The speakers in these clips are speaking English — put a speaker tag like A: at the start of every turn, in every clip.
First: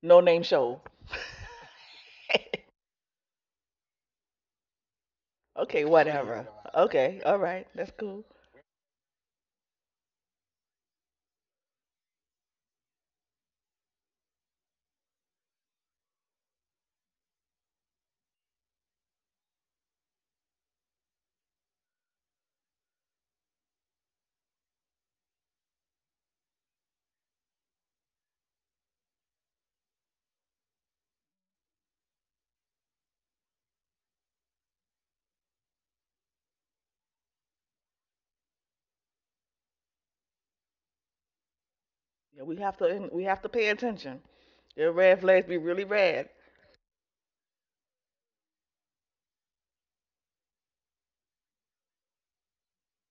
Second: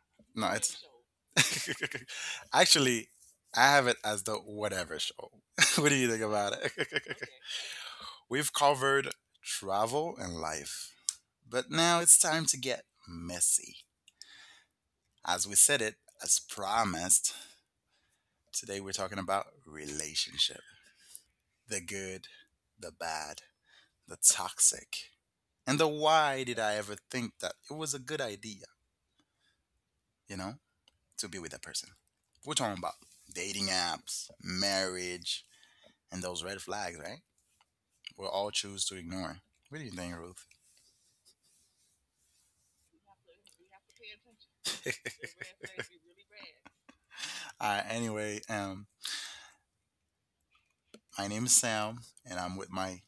A: No name
B: No,
A: show.
B: it's. Actually, I have it as the whatever show.
A: Okay,
B: What do you think
A: whatever.
B: about it?
A: Okay, all right, that's cool.
B: We've covered travel and life, but now it's time to get messy. As we said it, as promised, today we're talking about relationship, the good, the bad, the toxic, and the why did I ever think that it was a good idea, you know? to be with that person. We're talking about dating apps, marriage, and those red flags, right? We'll all choose to ignore. What do you think, Ruth?
A: Yeah, we have to pay attention. Your red flags be really red.
B: Anyway, my name is Sam, and I'm with my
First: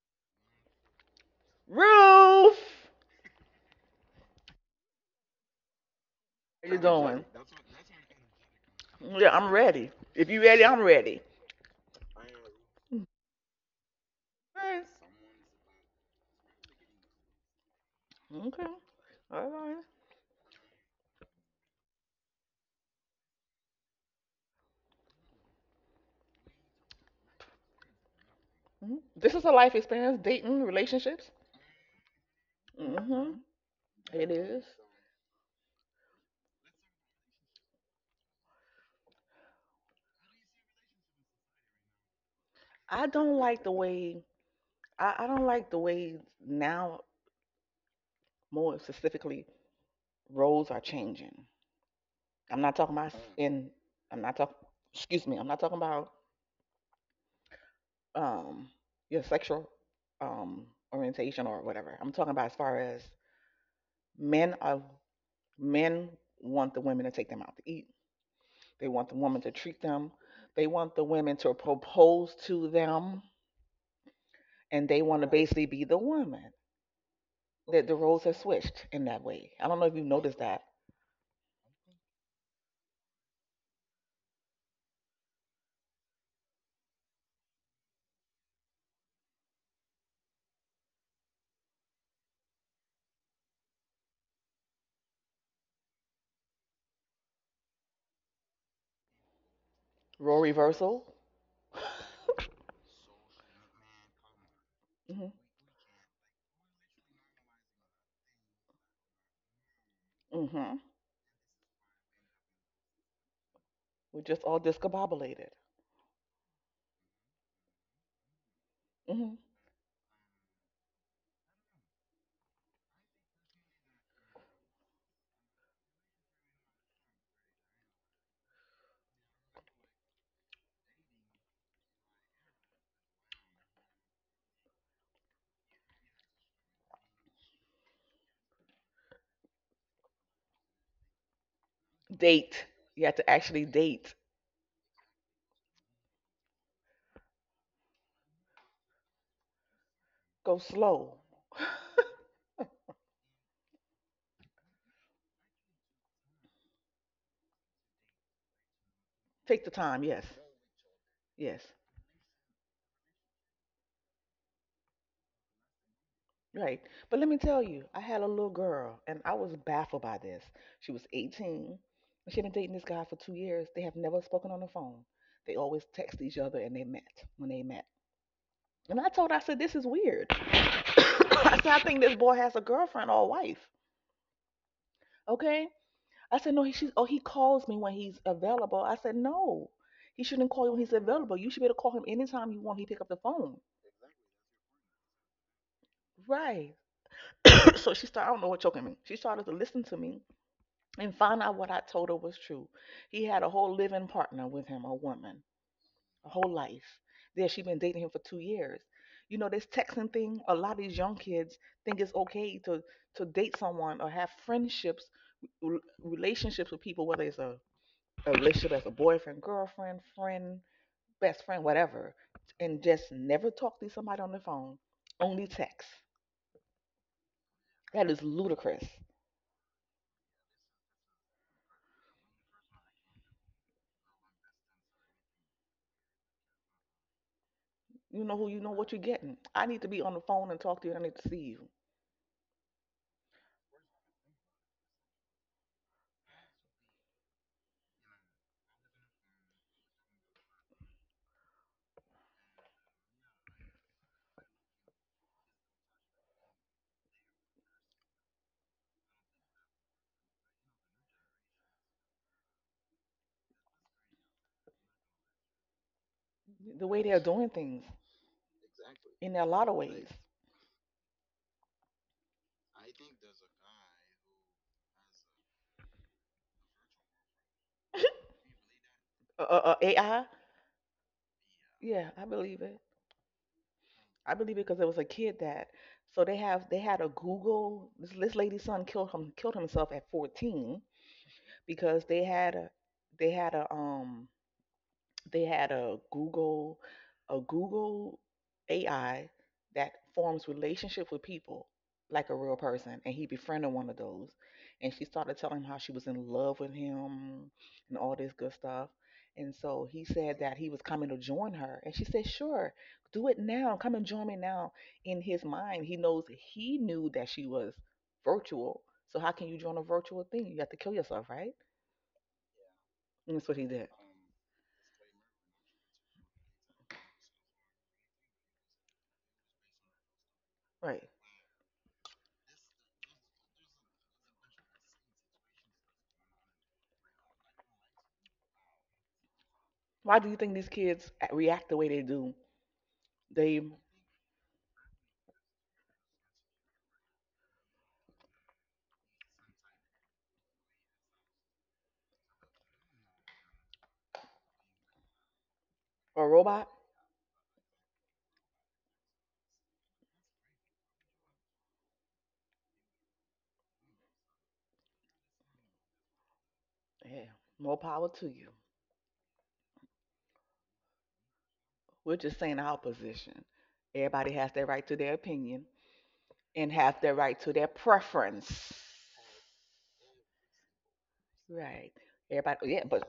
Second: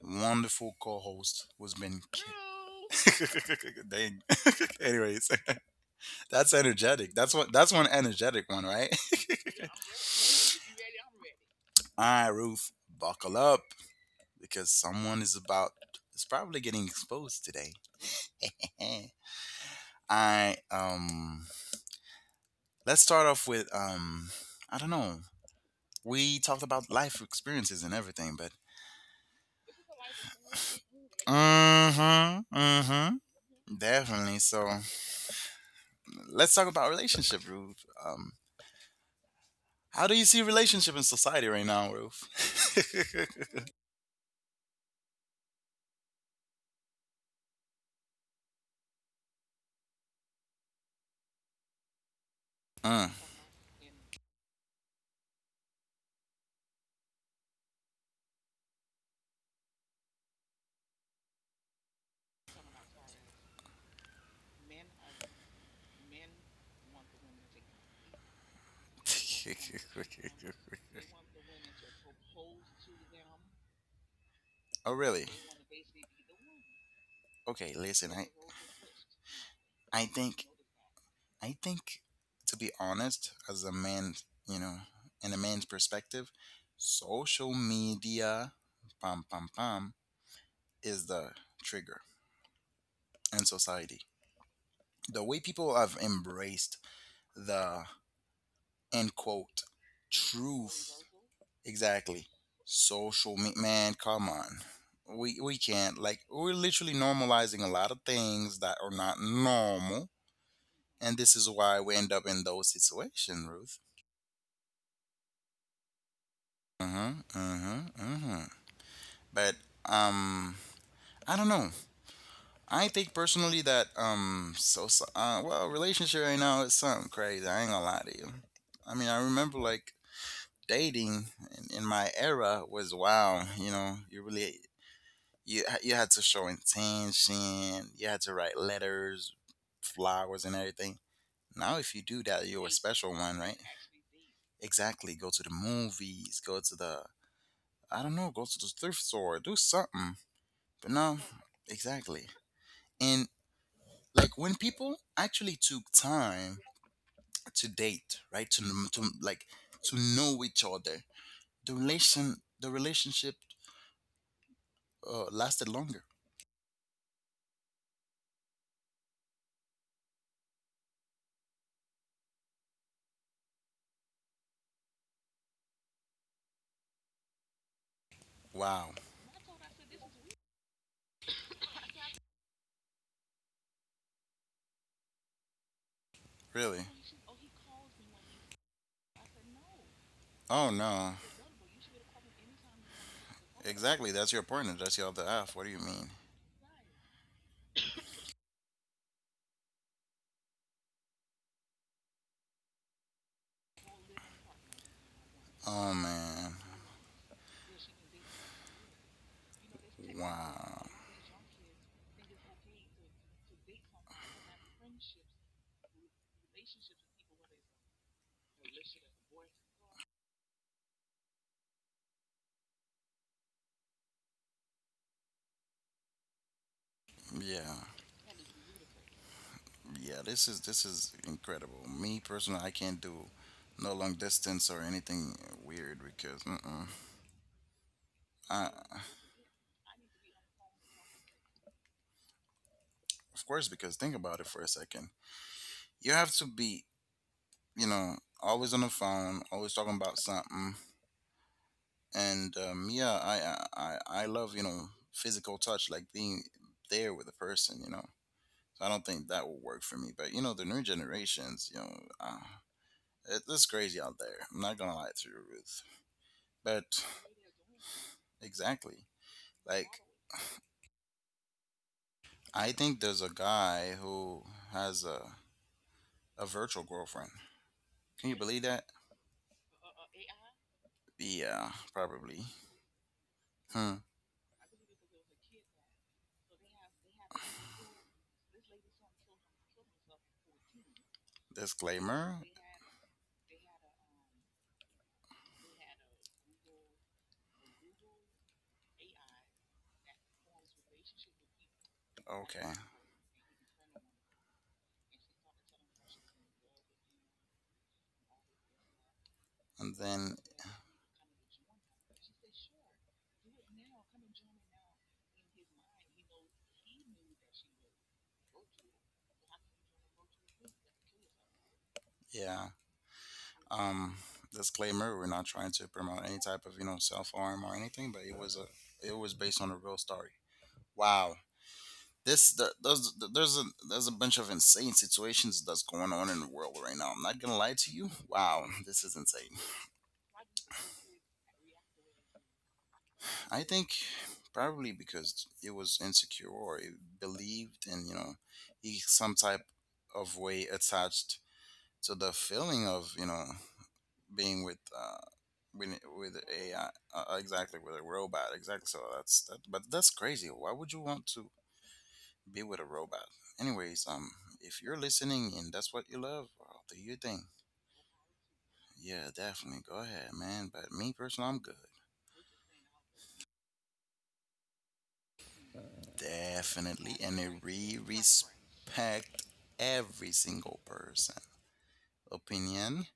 B: wonderful co-host, who's been
A: Roof,
B: dang. Anyways, that's
A: how you
B: energetic.
A: doing?
B: That's what. That's one energetic one, right?
A: Yeah, I'm ready. If you ready, I'm ready.
B: All right, Ruth, buckle up because
A: Nice.
B: someone is about is probably getting exposed today.
A: Okay. All right.
B: I, let's start off with I don't know. We talked about life experiences and everything, but
A: Mhm. This is a life experience, dating, relationships.
B: mhm, mhm,
A: Mm-hmm. It
B: definitely.
A: is.
B: So let's talk about relationship, Ruth. Um how do you see relationship in society right now, Ruth?
A: I don't like the way I don't like the way now, more specifically, roles are changing. I'm not talking about
B: Mm.
A: in. I'm not talking. Excuse me. I'm not talking about um your sexual um orientation or whatever. I'm talking about as far as men are. Men want the women to take them out to eat. They want the woman to treat them. They want the women to propose to them, and
B: Oh
A: they want
B: really?
A: to basically be the woman.
B: Okay,
A: That the
B: listen,
A: roles have switched in that way. I don't know if you
B: I
A: noticed
B: think,
A: that
B: I think, to be honest, as a man, you know, in a man's perspective, social media, pam pam pam, is the trigger in society. The way people have embraced the end quote
A: role
B: truth,
A: reversal.
B: exactly. Social me- man, come on.
A: hmm
B: We can't like we're literally normalizing a lot of things that are not normal,
A: hmm
B: and this is why we end up in those situations.
A: We're just all discombobulated.
B: Uh-huh, uh-huh, uh-huh.
A: Mhm.
B: But um I don't know. I think personally that relationship right now is something crazy. I ain't gonna lie to you. I mean I remember like dating in my era was wow, you know, you really you had to show intention, you had to write letters, flowers and everything. Now if you do that you're
A: Date.
B: a
A: You
B: special
A: have to
B: one, right?
A: actually date.
B: Exactly. Go to the movies, go to the I don't know, go to the thrift store, do something.
A: Go
B: But no,
A: slow.
B: exactly. And like when people actually took time to date, right? To
A: Take the
B: to
A: time. Yes.
B: know each other,
A: Yes.
B: the relationship lasted longer.
A: Right. But let me tell you, I had a little girl and I was baffled by this. She was 18 and she'd been dating this guy for 2 years. They have never spoken on the phone. They always text each other and they met when they met.
B: Wow,
A: And I told her, I said, this is weird. I said, I think this boy has a girlfriend or a wife. Okay. I said, no, he
B: really?
A: should, oh, he calls me when he's available. I said, no, he shouldn't
B: Oh
A: call you when he's
B: no,
A: available. You should be able to call him anytime you want. He pick up the phone.
B: exactly. That's your partner. That's your other half. What do you mean?
A: Right. So she started, I don't know what, choking me. She started to listen to me and find out what I told her was true. He had a whole living partner with him, a woman,
B: Oh
A: a
B: man,
A: whole life. There, she been dating him for 2 years. You know, this texting thing, a lot of
B: wow.
A: these young kids think it's okay to date someone or have friendships, relationships with people, whether it's a relationship as a boyfriend, girlfriend, friend, best friend, whatever, and just never talk to somebody on the phone, only text.
B: Yeah,
A: That is ludicrous.
B: yeah. This is incredible. Me personally, I can't do no long distance or anything weird because. Mm-mm.
A: You know who, you
B: Uh,
A: know what you're getting. I need to be on the phone and talk to you, and I need to see you.
B: of course, because think about it for a second. You have to be, you know, always on the phone, always talking about something. And yeah, I love physical touch, like being there with a person. You know, so I don't think that will work for me. But you know, the new generations, you know, it's crazy out there. I'm not gonna lie to you, Ruth. But
A: The way they're doing things,
B: exactly,
A: exactly, in a lot of
B: like
A: ways.
B: I think there's a guy who has a virtual girlfriend. Can you believe that?
A: AI,
B: Yeah,
A: yeah, I
B: probably.
A: believe it.
B: Hmm.
A: I believe it because there was a kid that. So they have they had a Google. This lady's son killed himself at 14 because they
B: Disclaimer.
A: had a they had a they had a Google AI that forms relationships with people like a real
B: Okay.
A: person, and he befriended one of those, and she started telling him how she was in love with him and all this good stuff, and so
B: And
A: he
B: then,
A: said that he was coming to join her, and she said, sure, do it now, come and join me now. In his mind, he knew that she was virtual, so how can you join a virtual thing? You have to kill yourself, right?
B: yeah,
A: And that's what he did.
B: um, disclaimer: we're not trying to promote any type of you know self harm or anything, but it was a it was based on a real story.
A: Right.
B: Wow, there's a bunch of insane situations that's going on in the world right now. I'm not gonna lie to you. Wow, this is insane.
A: Why do you think these kids react the way they do?
B: I
A: They
B: think probably because it was insecure or it believed in you know he some type of way attached, so the feeling of you know being with,
A: are
B: with
A: a robot?
B: AI, exactly, with a robot, exactly, so that's that, but that's crazy, why would you want to be with a robot? Anyways, if you're listening and that's what you love, well, do your
A: Yeah,
B: thing.
A: more power to you.
B: Yeah, definitely, go ahead man, but me personally I'm good.
A: We're just saying our position. Everybody has their right to their opinion and have
B: Definitely,
A: their
B: and
A: right
B: I
A: to their
B: re
A: preference.
B: respect every single person
A: Right. Everybody, yeah,
B: opinion,
A: but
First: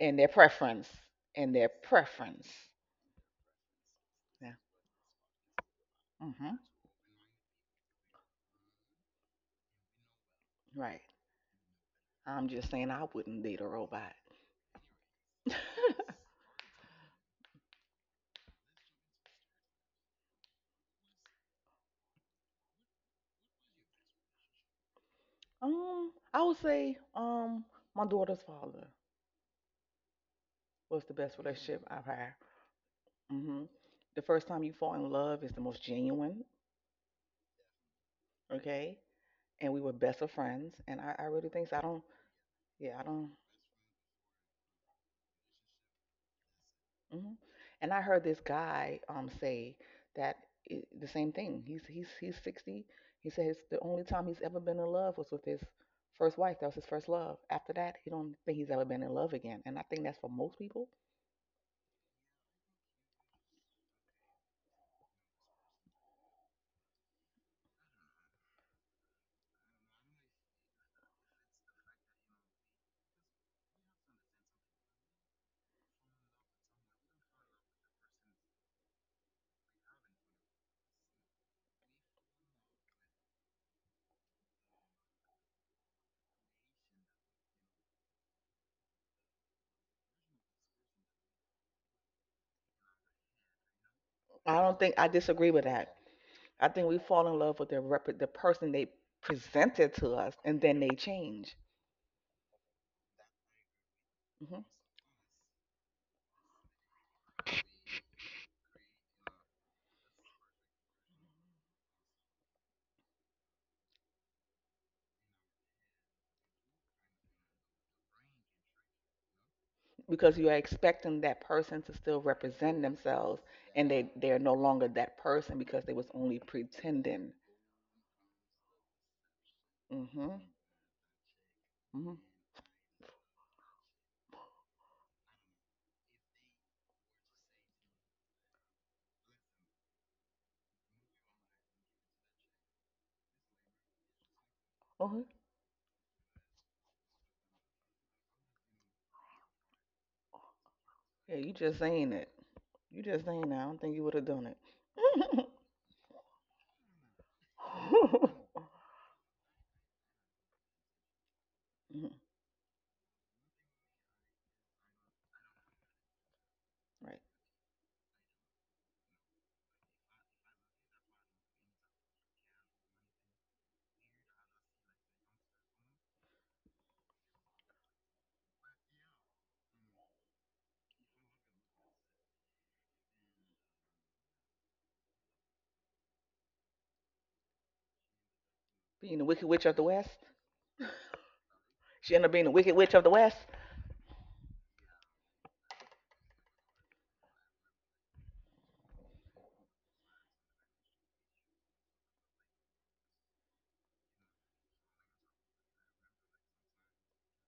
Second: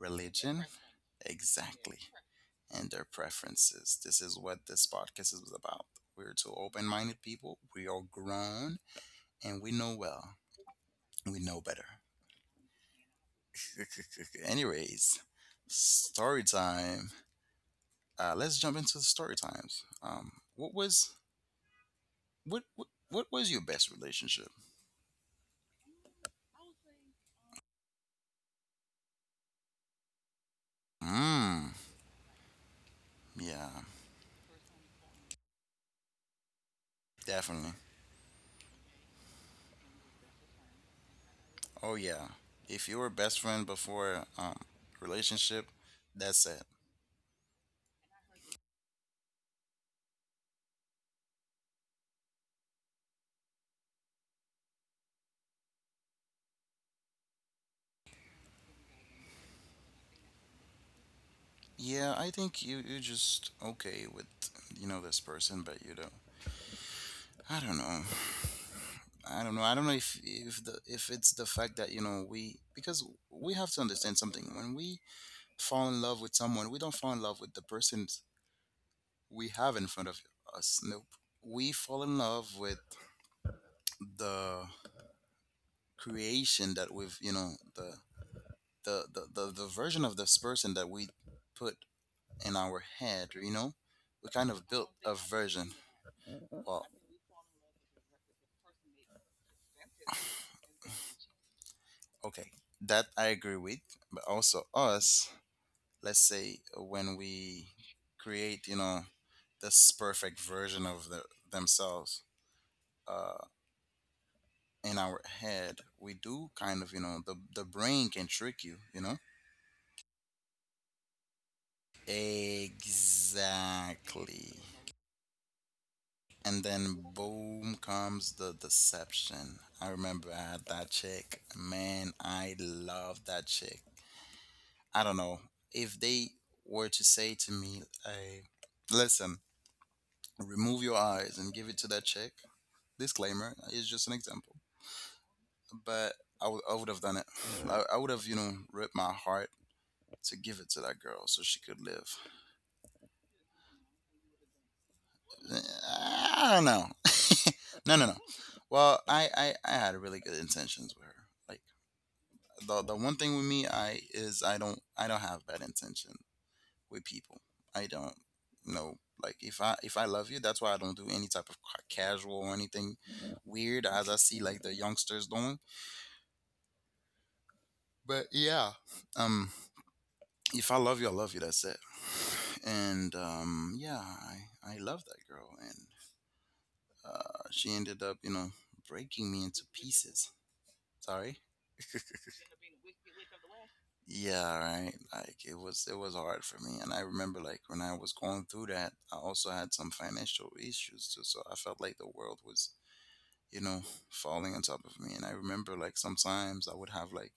A: and their preference and their
B: exactly,
A: preference.
B: and their preferences. This is
A: Yeah.
B: what this podcast is about. We're two
A: Mm-hmm.
B: open minded people, we are grown, and we know well,
A: Right.
B: we know better.
A: I'm just saying I wouldn't date a robot.
B: Anyways, story time. Let's jump into the story times. What was what was your best relationship?
A: I would say my daughter's father was the best
B: Mm,
A: relationship I've had. Hmm.
B: yeah,
A: The first time you fall in love is the most genuine,
B: definitely.
A: okay? And we were best of friends. And I really think so. I
B: Oh
A: don't,
B: yeah. If
A: yeah,
B: you
A: I
B: were
A: don't.
B: best friend before relationship, that's it.
A: Hmm. And I heard this guy say that I the same thing. He's 60. He says the only time he's ever been in love was with his first wife. That was his first love. After that, he don't think he's ever been in love again. And I think that's for most people.
B: Yeah, I think you you just okay with you know this person, but you don't. I don't know. I don't know if the if it's the fact that you know we, because we have to understand something. When we fall in love with someone, we don't fall in love with the person we have in front of us. Nope. We fall in love with the creation that we've, you know, the the the version of this person that we put in our head. You know, we kind
A: I
B: of
A: don't think,
B: built
A: I
B: a
A: disagree with
B: version.
A: that. I think we
B: Well,
A: fall in love with the person they presented to us, and then they change.
B: okay, that I agree with, but
A: Mm-hmm.
B: also us, let's say when we create, you know, this perfect version of themselves, uh, in our head, we do kind of, you know, the brain can trick you, you know.
A: Because you are expecting that person to still represent themselves, and they're no
B: Exactly.
A: longer that person because they was only
B: And then
A: pretending.
B: boom comes the deception. I
A: Mm-hmm,
B: remember I had that chick.
A: mm-hmm.
B: Man, I love that chick. I don't know, if they were to say to me, hey, listen, remove your eyes and give it to that chick, disclaimer is just an example.
A: Uh-huh.
B: But I would have done it. I would have, you know, ripped my heart to give it to that girl
A: Yeah, you
B: so she
A: just
B: could
A: saying it,
B: live.
A: you just saying that. I don't think you would have done it.
B: I don't know. No, no, no. Well, I had really good intentions with her. Like
A: Mhm,
B: the one thing with me, I don't have bad intentions with
A: right.
B: people. I don't know. Like if I love you, that's why I don't do any type of ca- casual or anything weird as I see like the youngsters doing. But yeah, um, if I love you, I love you. That's it. And yeah, I love that girl, and she ended up you know
A: Being the
B: breaking
A: wicked
B: me
A: witch
B: into
A: of the west.
B: pieces. Sorry.
A: She ended up being the wicked witch of the west.
B: Yeah, right. Like it was hard for me. And I remember like when I was going through that, I also had some financial issues too. So I felt like the world was, you know, falling on top of me. And I remember like sometimes I would have like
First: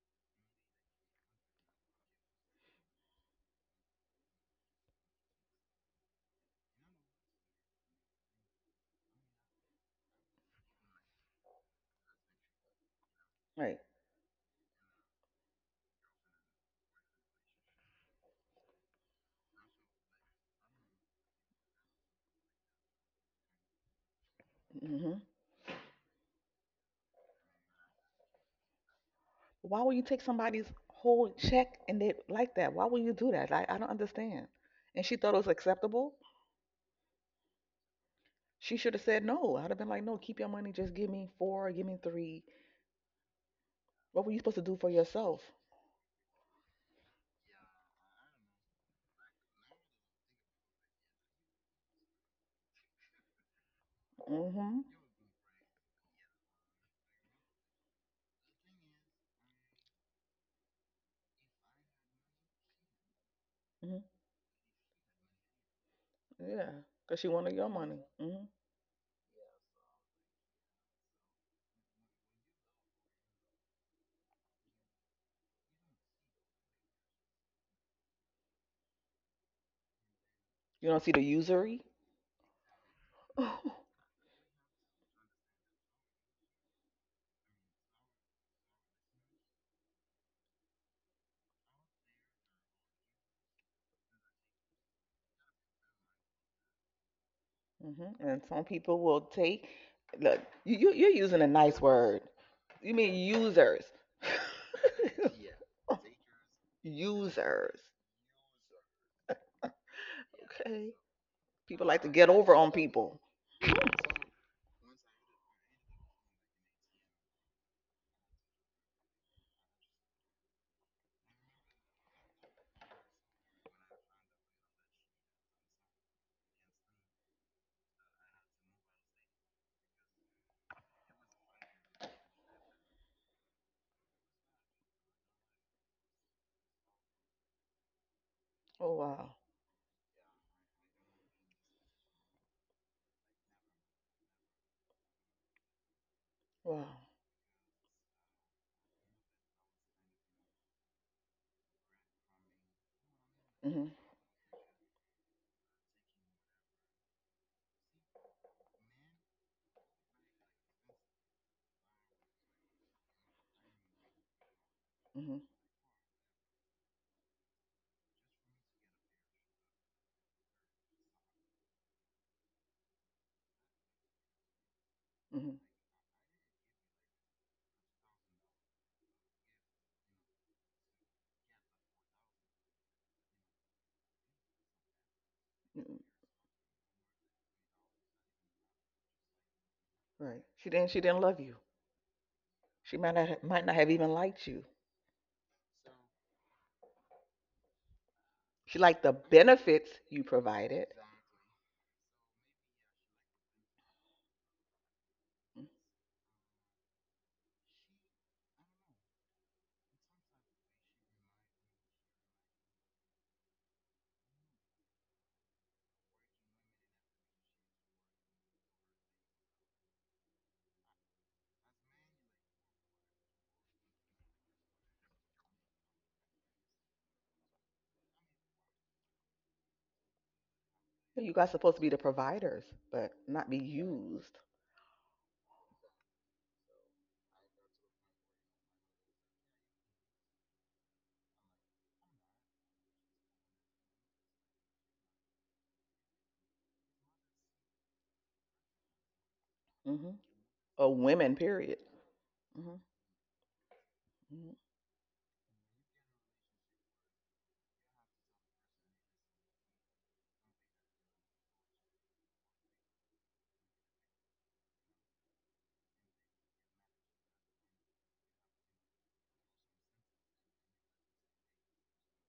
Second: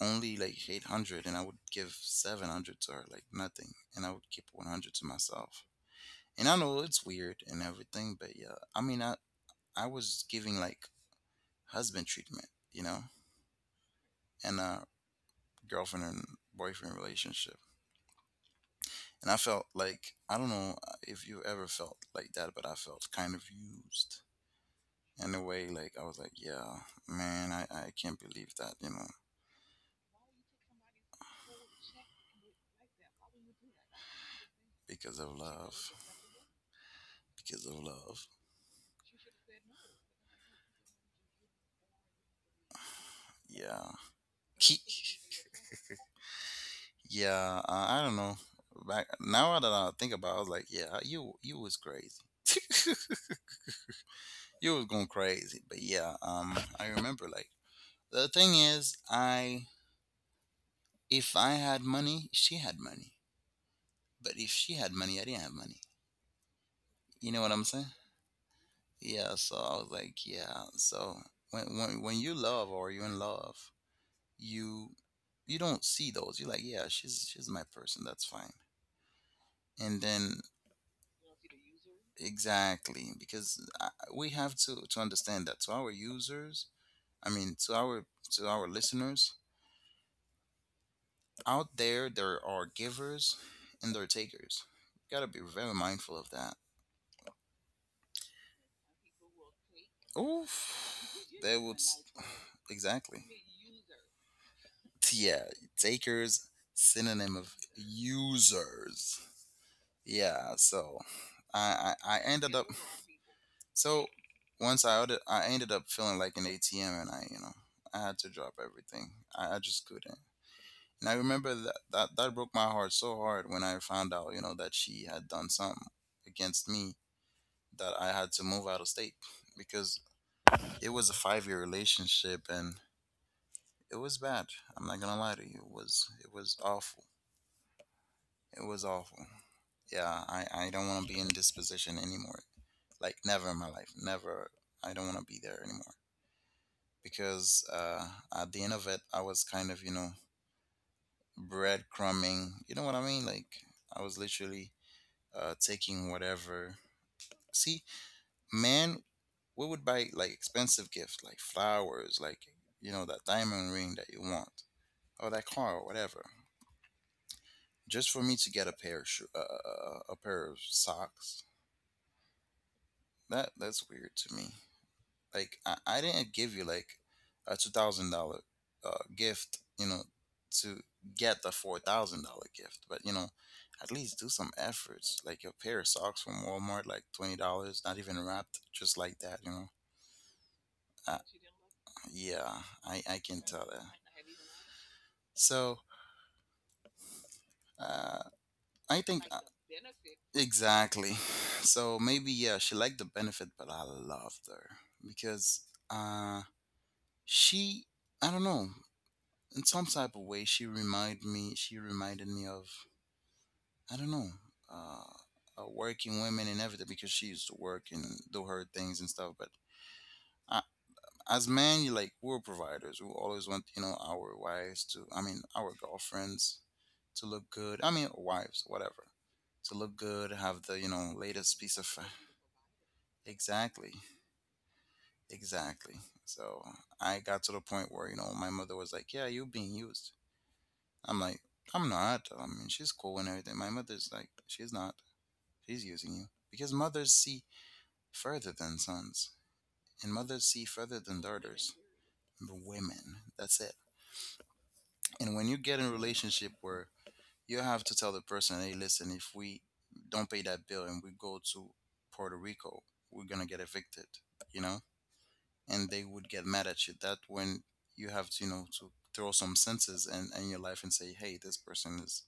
B: only like 800 and I would give 700 to her, like nothing. And I would keep 100 to myself. And I know it's weird and everything, but yeah, I mean, I was giving like husband treatment, you know,
A: Right.
B: and a girlfriend and boyfriend relationship. And I felt like, I don't know, if you ever felt like that, but I felt kind of used
A: Hmm.
B: in a way. Like, I was like, yeah, man, I can't believe that, you know.
A: Why would you take somebody's whole check and they like that? Why would you do that? I don't understand. And she
B: Because
A: thought
B: of
A: it was
B: love.
A: acceptable.
B: Because of love.
A: She should have said no. I'd have been like, no, keep your money. Just give me four, give me three.
B: Yeah.
A: What were you supposed to do
B: Ki-
A: for yourself?
B: Yeah. I don't know. Back now that I think about it, I was like, yeah, you was crazy. You
A: Mm-hmm.
B: was going crazy. But yeah. I remember like the thing is, I if I had money, she had money.
A: Hmm.
B: But if she had money, I didn't have money.
A: Yeah, because she
B: You know what
A: wanted
B: I'm
A: your
B: saying?
A: money. Hmm.
B: Yeah. So I was like, yeah. So when you love or you're in love, you you don't see those. You're like, yeah, she's my person. That's fine. And then
A: You don't see the usury?
B: exactly, because
A: Hmm.
B: we have to understand that to our users, I mean to our listeners out there, there are givers and there are takers. You Gotta be very mindful of that.
A: And some people will take, look, you're
B: Oof,
A: using a
B: they would
A: nice
B: s-
A: word. You mean
B: exactly.
A: users.
B: Yeah, takers synonym of
A: Users.
B: users. Yeah,
A: Okay.
B: so
A: People like to
B: I
A: get
B: ended
A: over
B: up.
A: on people.
B: So once I outed, I ended up feeling like an ATM, and I, you know, I had to drop everything. I just couldn't. And I remember that, that broke my heart so hard when I found out, you know, that she had done something against me, that I had to move out of state because it was a 5 year relationship and it was bad. I'm not gonna lie to you. It was awful. It was
A: Oh,
B: awful.
A: wow.
B: Yeah, I don't want to be in this position anymore. Like never in my life. Never. I don't want to be there anymore.
A: Wow.
B: Because at the end of it, I was kind of, you know, breadcrumbing. You know what I mean? Like,
A: Hmm,
B: I was literally taking whatever. See, man, we would buy like expensive gifts, like flowers, like, you know, that diamond ring that you want, or
A: hmm,
B: that car, or whatever, just for me to get a pair of a pair of socks. That that's weird to me.
A: hmm.
B: Like I didn't give you like a $2,000 gift, you know, to get the $4,000 gift. But you know, at least do some efforts. Like your pair of socks from Walmart, like $20, not even wrapped, just like that.
A: Right. She
B: uh,
A: didn't love you.
B: yeah,
A: She
B: I I can
A: might
B: tell
A: not
B: that.
A: have even liked you.
B: So uh,
A: She
B: I
A: liked the
B: think
A: benefits you provided.
B: Exactly. So maybe yeah, she liked the benefit, but I loved her because uh, she, I don't know, in some type of way she reminded me of, I don't know, working women and everything, because she used to work and do her things and stuff. But uh, as men, you, like, we're providers. We always want, you know, our wives, to I mean our girlfriends, to look good, I mean wives, whatever, to look good, have the, you know,
A: You guys
B: latest
A: supposed
B: piece
A: to
B: of.
A: be the providers, but not be
B: Exactly,
A: used.
B: exactly. So I got to the point where, you know, my mother was like, yeah, you're being used. I'm like, I'm not. I mean, she's cool and everything. My mother's like, she's not. She's using you. Because mothers see further than sons,
A: Hmm.
B: and mothers see
A: Or
B: further than
A: women,
B: daughters.
A: period. Hmm,
B: Women, that's it.
A: hmm.
B: And when you get in a relationship where you have to tell the person, hey, listen, if we don't pay that bill and we go to Puerto Rico, we're going to get evicted, you know? And they would get mad at you. That when you have to, you know, to throw some senses in your life and say, hey, this person is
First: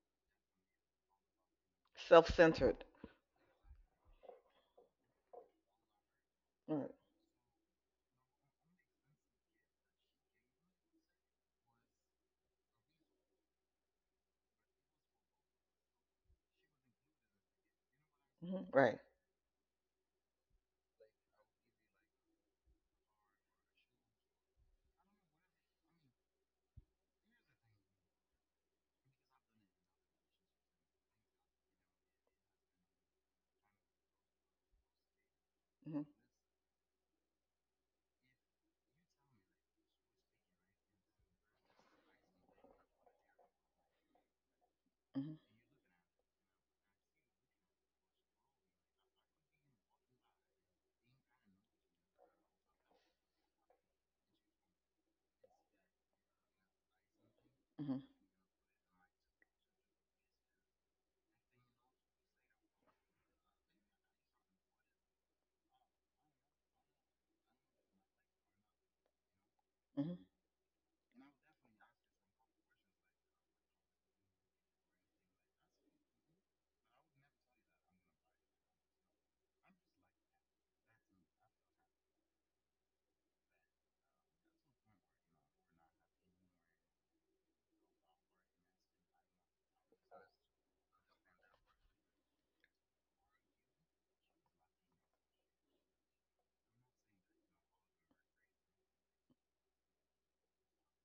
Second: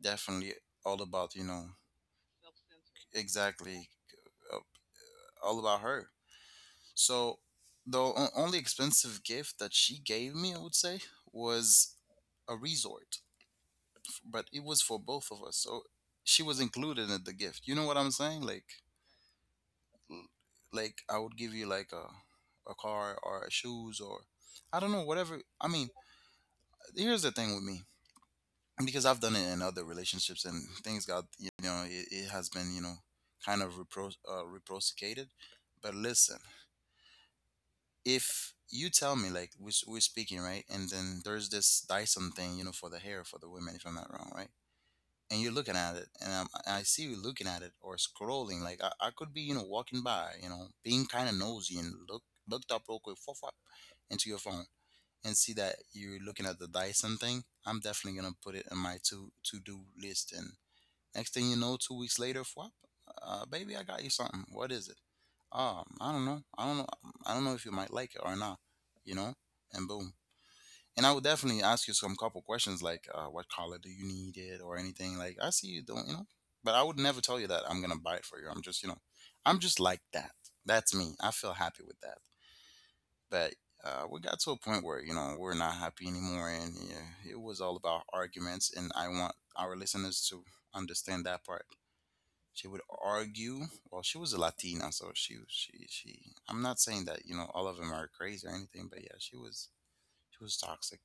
B: definitely all about, you know.
A: Self-centered.
B: Exactly. uh, all about her.
A: Right.
B: So the only expensive gift that she gave me, I would say, was a resort, but it was for both of us, so she was included in the gift. You know what I'm saying?
A: Hmm.
B: Like,
A: Right.
B: l- like I would give you like a car or shoes or, I don't know, whatever. I mean, here's the thing with me, because I've done it in other relationships and things got, you know, it has been, you know, kind of reciprocated. But
A: Hmm,
B: listen, if you tell me, like, we're speaking right, and then there's this Dyson thing, you know, for the hair for the women, if I'm not wrong, right?
A: hmm,
B: And you're looking at it, and I see you looking at it or scrolling. Like I could be, you know, walking by, you know, being kind of nosy and looked up real quick, fwop, fwop, into your phone and see that you're looking at the Dyson thing. I'm
A: hmm,
B: definitely gonna put it in my to do list. And next thing you know, 2 weeks later, flop, baby, I got you something. What is it? I don't know. I don't know. I don't know if you might like it or not. You know, and boom.
A: hmm.
B: And I would definitely ask you some couple questions like, what color do you need it, or anything? Like, I see you don't, you know. But I would never tell you that I'm gonna buy it for you. I'm just, you know, I'm just like that. That's me. I feel happy with that. But we got to a point where, you know, we're not happy anymore, and yeah, it was all about arguments. And I want our listeners to understand that part. She would argue. Well, she was a Latina, so she. I'm not saying that, you know, all of them are crazy or anything, but yeah, she was toxic.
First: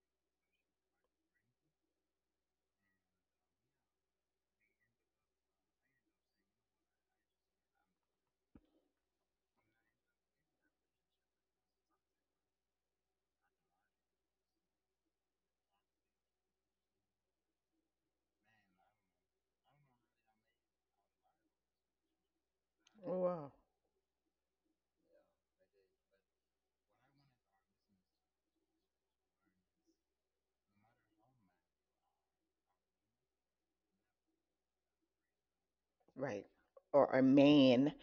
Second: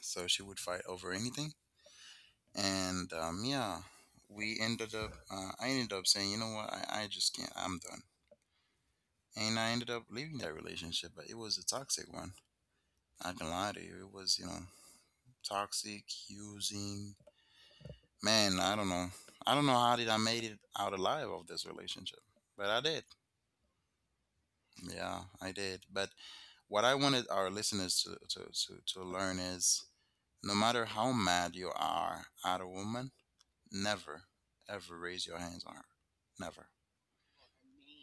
B: So she would fight over anything, and yeah, we ended up. I ended up saying, you know what, I just can't. I'm done, and I ended up leaving that relationship. But it was a toxic one. I can lie to you. It was, you know, toxic, using. Man, I don't know. I don't know how did I made it out alive of this relationship, but I did.
A: Oh, wow.
B: Yeah, I did. But what I wanted our listeners to, learn is, no matter how mad you are at a woman, never, ever raise your hands on her.
A: Right.
B: Never.
A: Or a man,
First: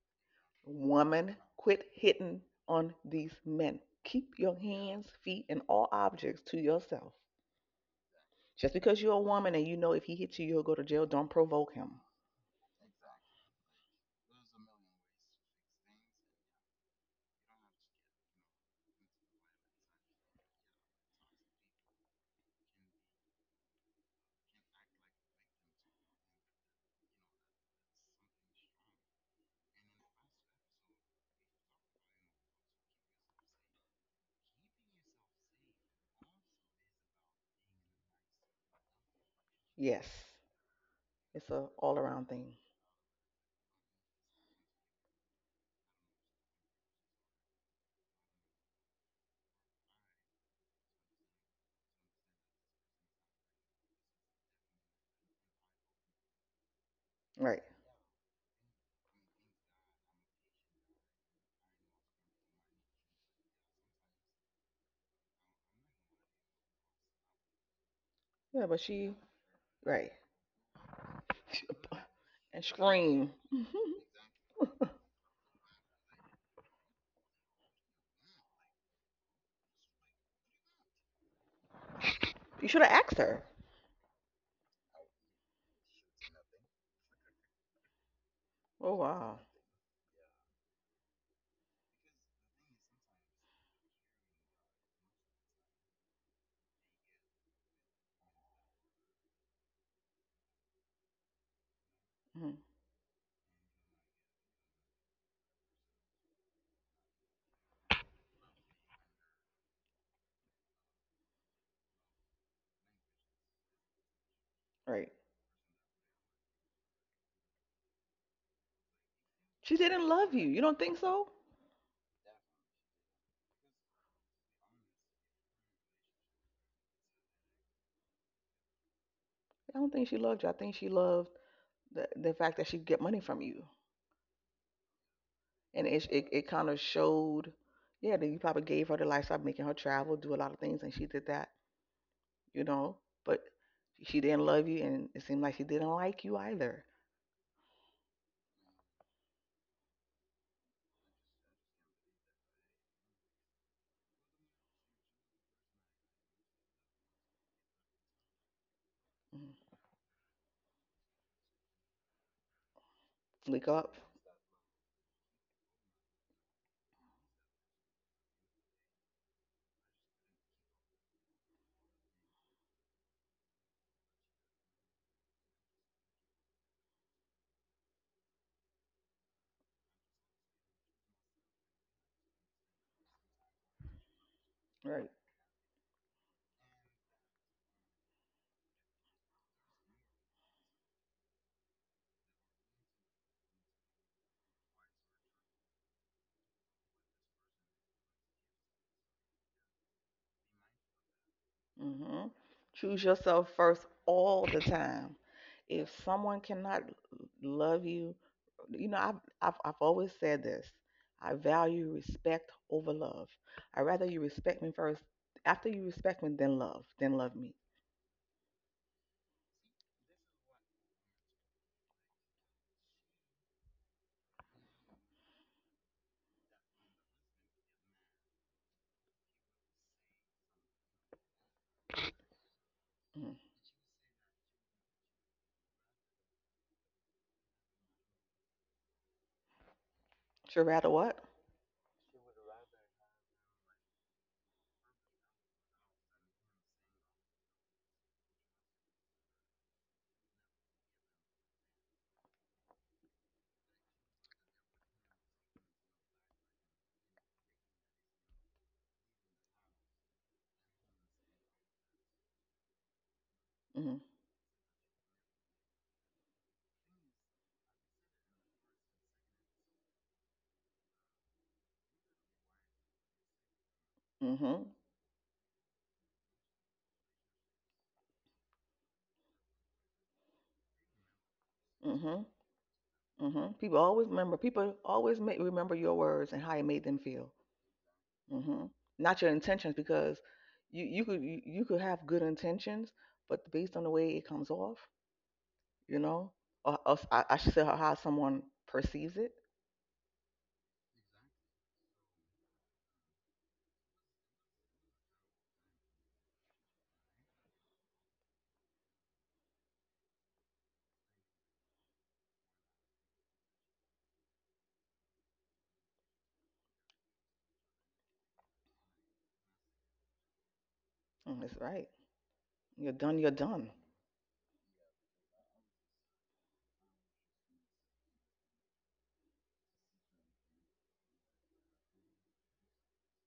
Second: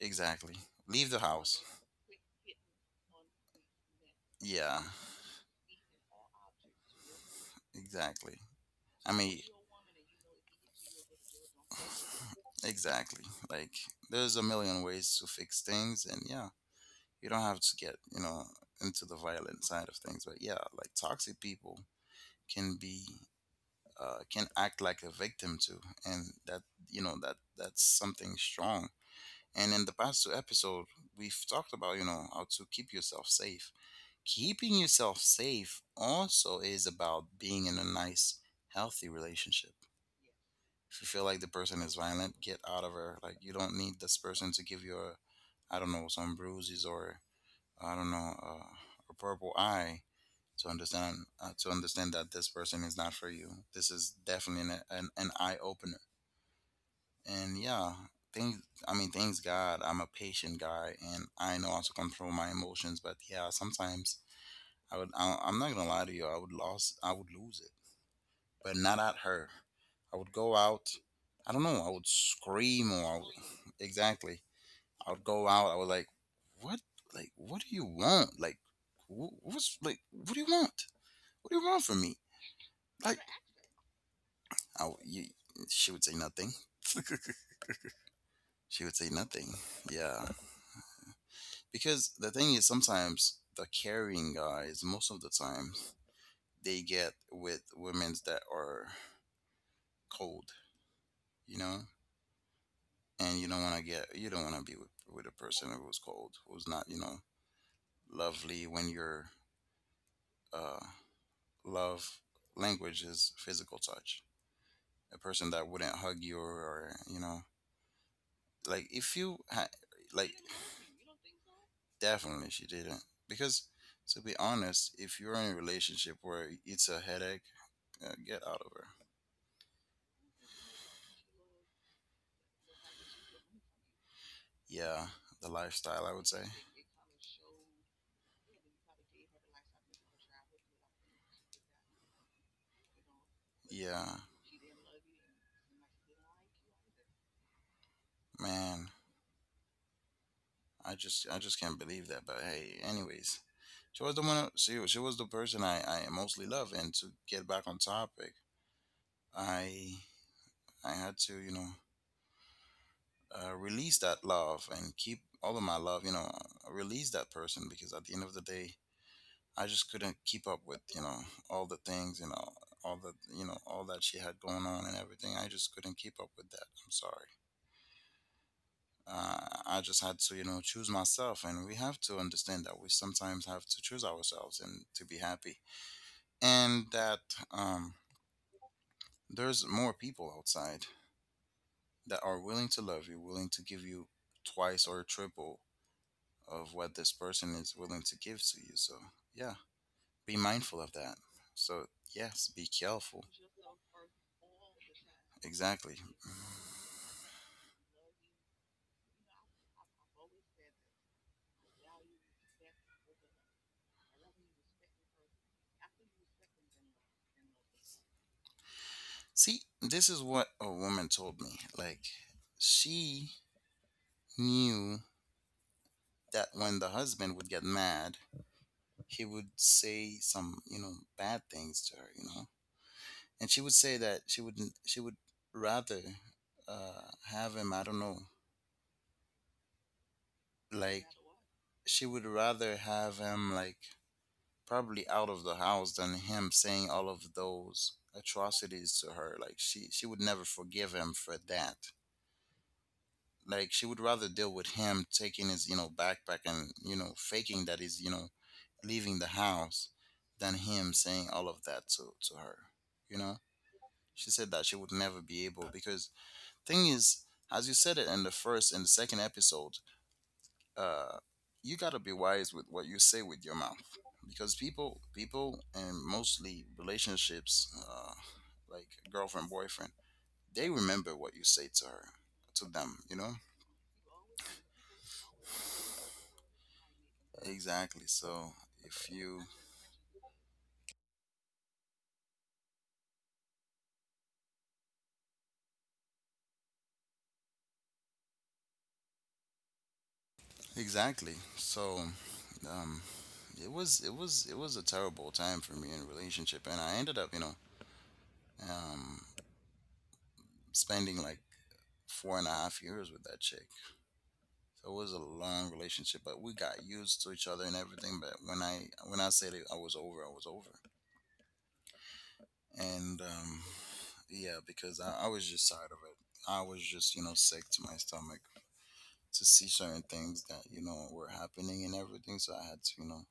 B: Exactly. Leave the
A: woman,
B: house.
A: quit hitting on these men. Keep your
B: Yeah,
A: hands, feet, and all objects to yourself.
B: exactly.
A: Just because
B: I
A: you're a
B: mean,
A: woman and you know if he hits you, you'll go to jail, don't provoke him.
B: exactly. Like, there's a million ways to fix things, and yeah, you don't have to get, you know, into the violent side of things. But yeah, like, toxic people can be, can act like a victim to and that, you know, that's something strong. And in the past two episodes, we've talked about, you know, how to keep yourself safe. Keeping yourself safe also is about being in a nice, healthy relationship.
A: Yes.
B: If you feel like the
A: It's a
B: person is
A: all around
B: violent,
A: thing.
B: get out of her. Like, you don't need this person to give you a, I don't know, some bruises or, I don't know, a purple eye to understand, to understand that this person is not for you. This is definitely an an eye opener. And
A: Right.
B: yeah, things. I mean, thanks God, I'm a patient guy, and I know how to control my emotions. But yeah, sometimes I would. I'm not gonna lie to you. I would lose. I would lose it,
A: Yeah,
B: but
A: but
B: not
A: she
B: at her.
A: right.
B: I would go out. I don't know. I would
A: And
B: scream, or I
A: scream.
B: would, exactly. I would go out. I was what, like, what do you want? Like, what's, like, what do you want? What do you want from me?
A: You should have asked
B: Like,
A: her.
B: you, she would say nothing. She
A: Oh
B: would say
A: wow.
B: nothing. Yeah, because the thing is, sometimes the caring guys, most of the time, they get with women that are cold. You know,
A: Mhm.
B: and you don't want to get, you don't want to be with a person who's cold, who's not, you know, lovely when you're. Uh, Love language is physical touch.
A: Right.
B: A person that wouldn't hug you, or, you know, like if you
A: She didn't
B: like,
A: love you. You don't think so?
B: definitely she didn't, because to be honest, if you're in a relationship where it's a headache, get out of her.
A: I don't think she loved you. I think she loved the fact that she could get money from you,
B: Yeah, the
A: and
B: lifestyle, I would say.
A: it kind of showed. Yeah, that you probably gave her the lifestyle, making her travel, do a lot of things, and she did that. You know, but
B: Yeah,
A: she didn't love you, and it seemed like she didn't like you either.
B: man, I just can't believe that. But hey, anyways, she was the one. She was the person I mostly love. And to get back on topic,
A: Mhm.
B: I I had to, you know,
A: Wake up.
B: release that love and keep all of my love, you know, release that person, because at the end of the day, I just couldn't keep up with, you know, all the things, you know, all the, you know, all that she had going on and everything. I just couldn't keep up with that. I'm sorry. Uh, I just had to, you know, choose myself. And we have to understand that we sometimes have to choose ourselves and to
A: Right.
B: be happy. And that, um, there's more people outside that are willing to love you, willing to give you twice or triple of what this person is willing to give to you. So, yeah, be mindful of that. So,
A: Hmm.
B: yes, be
A: Choose
B: careful.
A: yourself first all the time. If
B: Exactly.
A: someone cannot love you, you know, I've always said this, I value respect over love. I rather you respect me first. After you respect me, then love me.
B: See, this is what a woman told me. Like, she knew that when the husband would get mad, he would say some, you know, bad things to her, you know?
A: Mm.
B: And she would say that she would not she would rather uh have him, I don't know,
A: Sure, rather
B: like,
A: what?
B: she would rather have him like probably out of the house than him saying all of those atrocities to her. Like she would never forgive him for that. Like, she would rather deal with him taking his, you know, backpack and, you know, faking that he's, you know, leaving the house than him saying all of that to her. You know?
A: Mm.
B: She said that she would never be able, because, thing is, as you said it in the first and the second episode, uh, you got to be wise with what you say with your mouth, because
A: Hmm,
B: people, and mostly relationships, like girlfriend, boyfriend, they remember what you say to her,
A: hmm,
B: to them, you know.
A: hmm. People always remember, people always make, remember your words and how it made them feel.
B: Exactly. So
A: Hmm.
B: if
A: Not your
B: you
A: intentions, because you could have good intentions, but based on the way it comes off, you know, I should say how someone perceives it.
B: exactly, so, um, it was a terrible time for me in relationship, and I ended up, you know, um, spending like four and a half years with that chick. So it was a long relationship, but we got used to each other and everything. But when I, when I said it, I was over, I was over.
A: Mm, it's right. You're
B: And
A: done. You're done.
B: yeah, because I was just tired of it. I was just, you know, sick to my stomach to see certain things that, you know, were happening and everything. So I had to, you know,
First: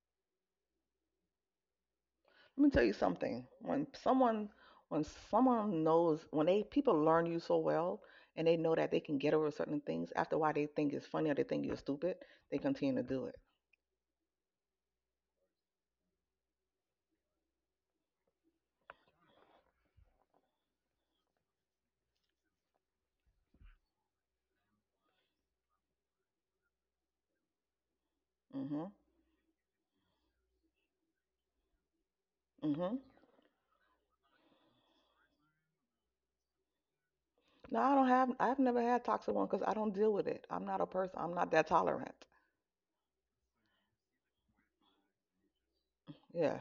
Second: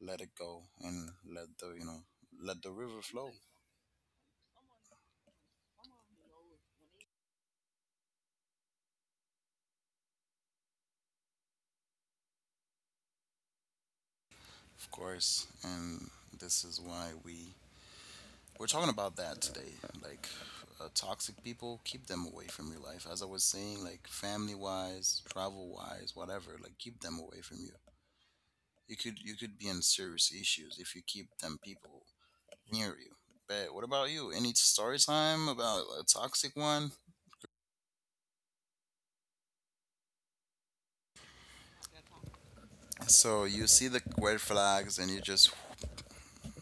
B: let it go, and let the, you know, let
A: Let
B: the
A: me tell you
B: river flow,
A: something. When someone knows when they people learn you so well and they know that they can get over certain things, after why they think it's funny or they think you're stupid, they continue to do it.
B: of course. And this is why we, we're talking about that today. Like, toxic people, keep them away from your life. As I was saying, like family wise, travel wise, whatever, like keep them away from you.
A: Hmm,
B: You could be in serious issues if you keep them people
A: hmm.
B: near you. But what about you? Any story time about a toxic one?
A: No, I don't have. I've never had toxic one because I don't deal with it. I'm not a person. I'm not that tolerant.
B: So you see the red flags and you just
A: Yeah,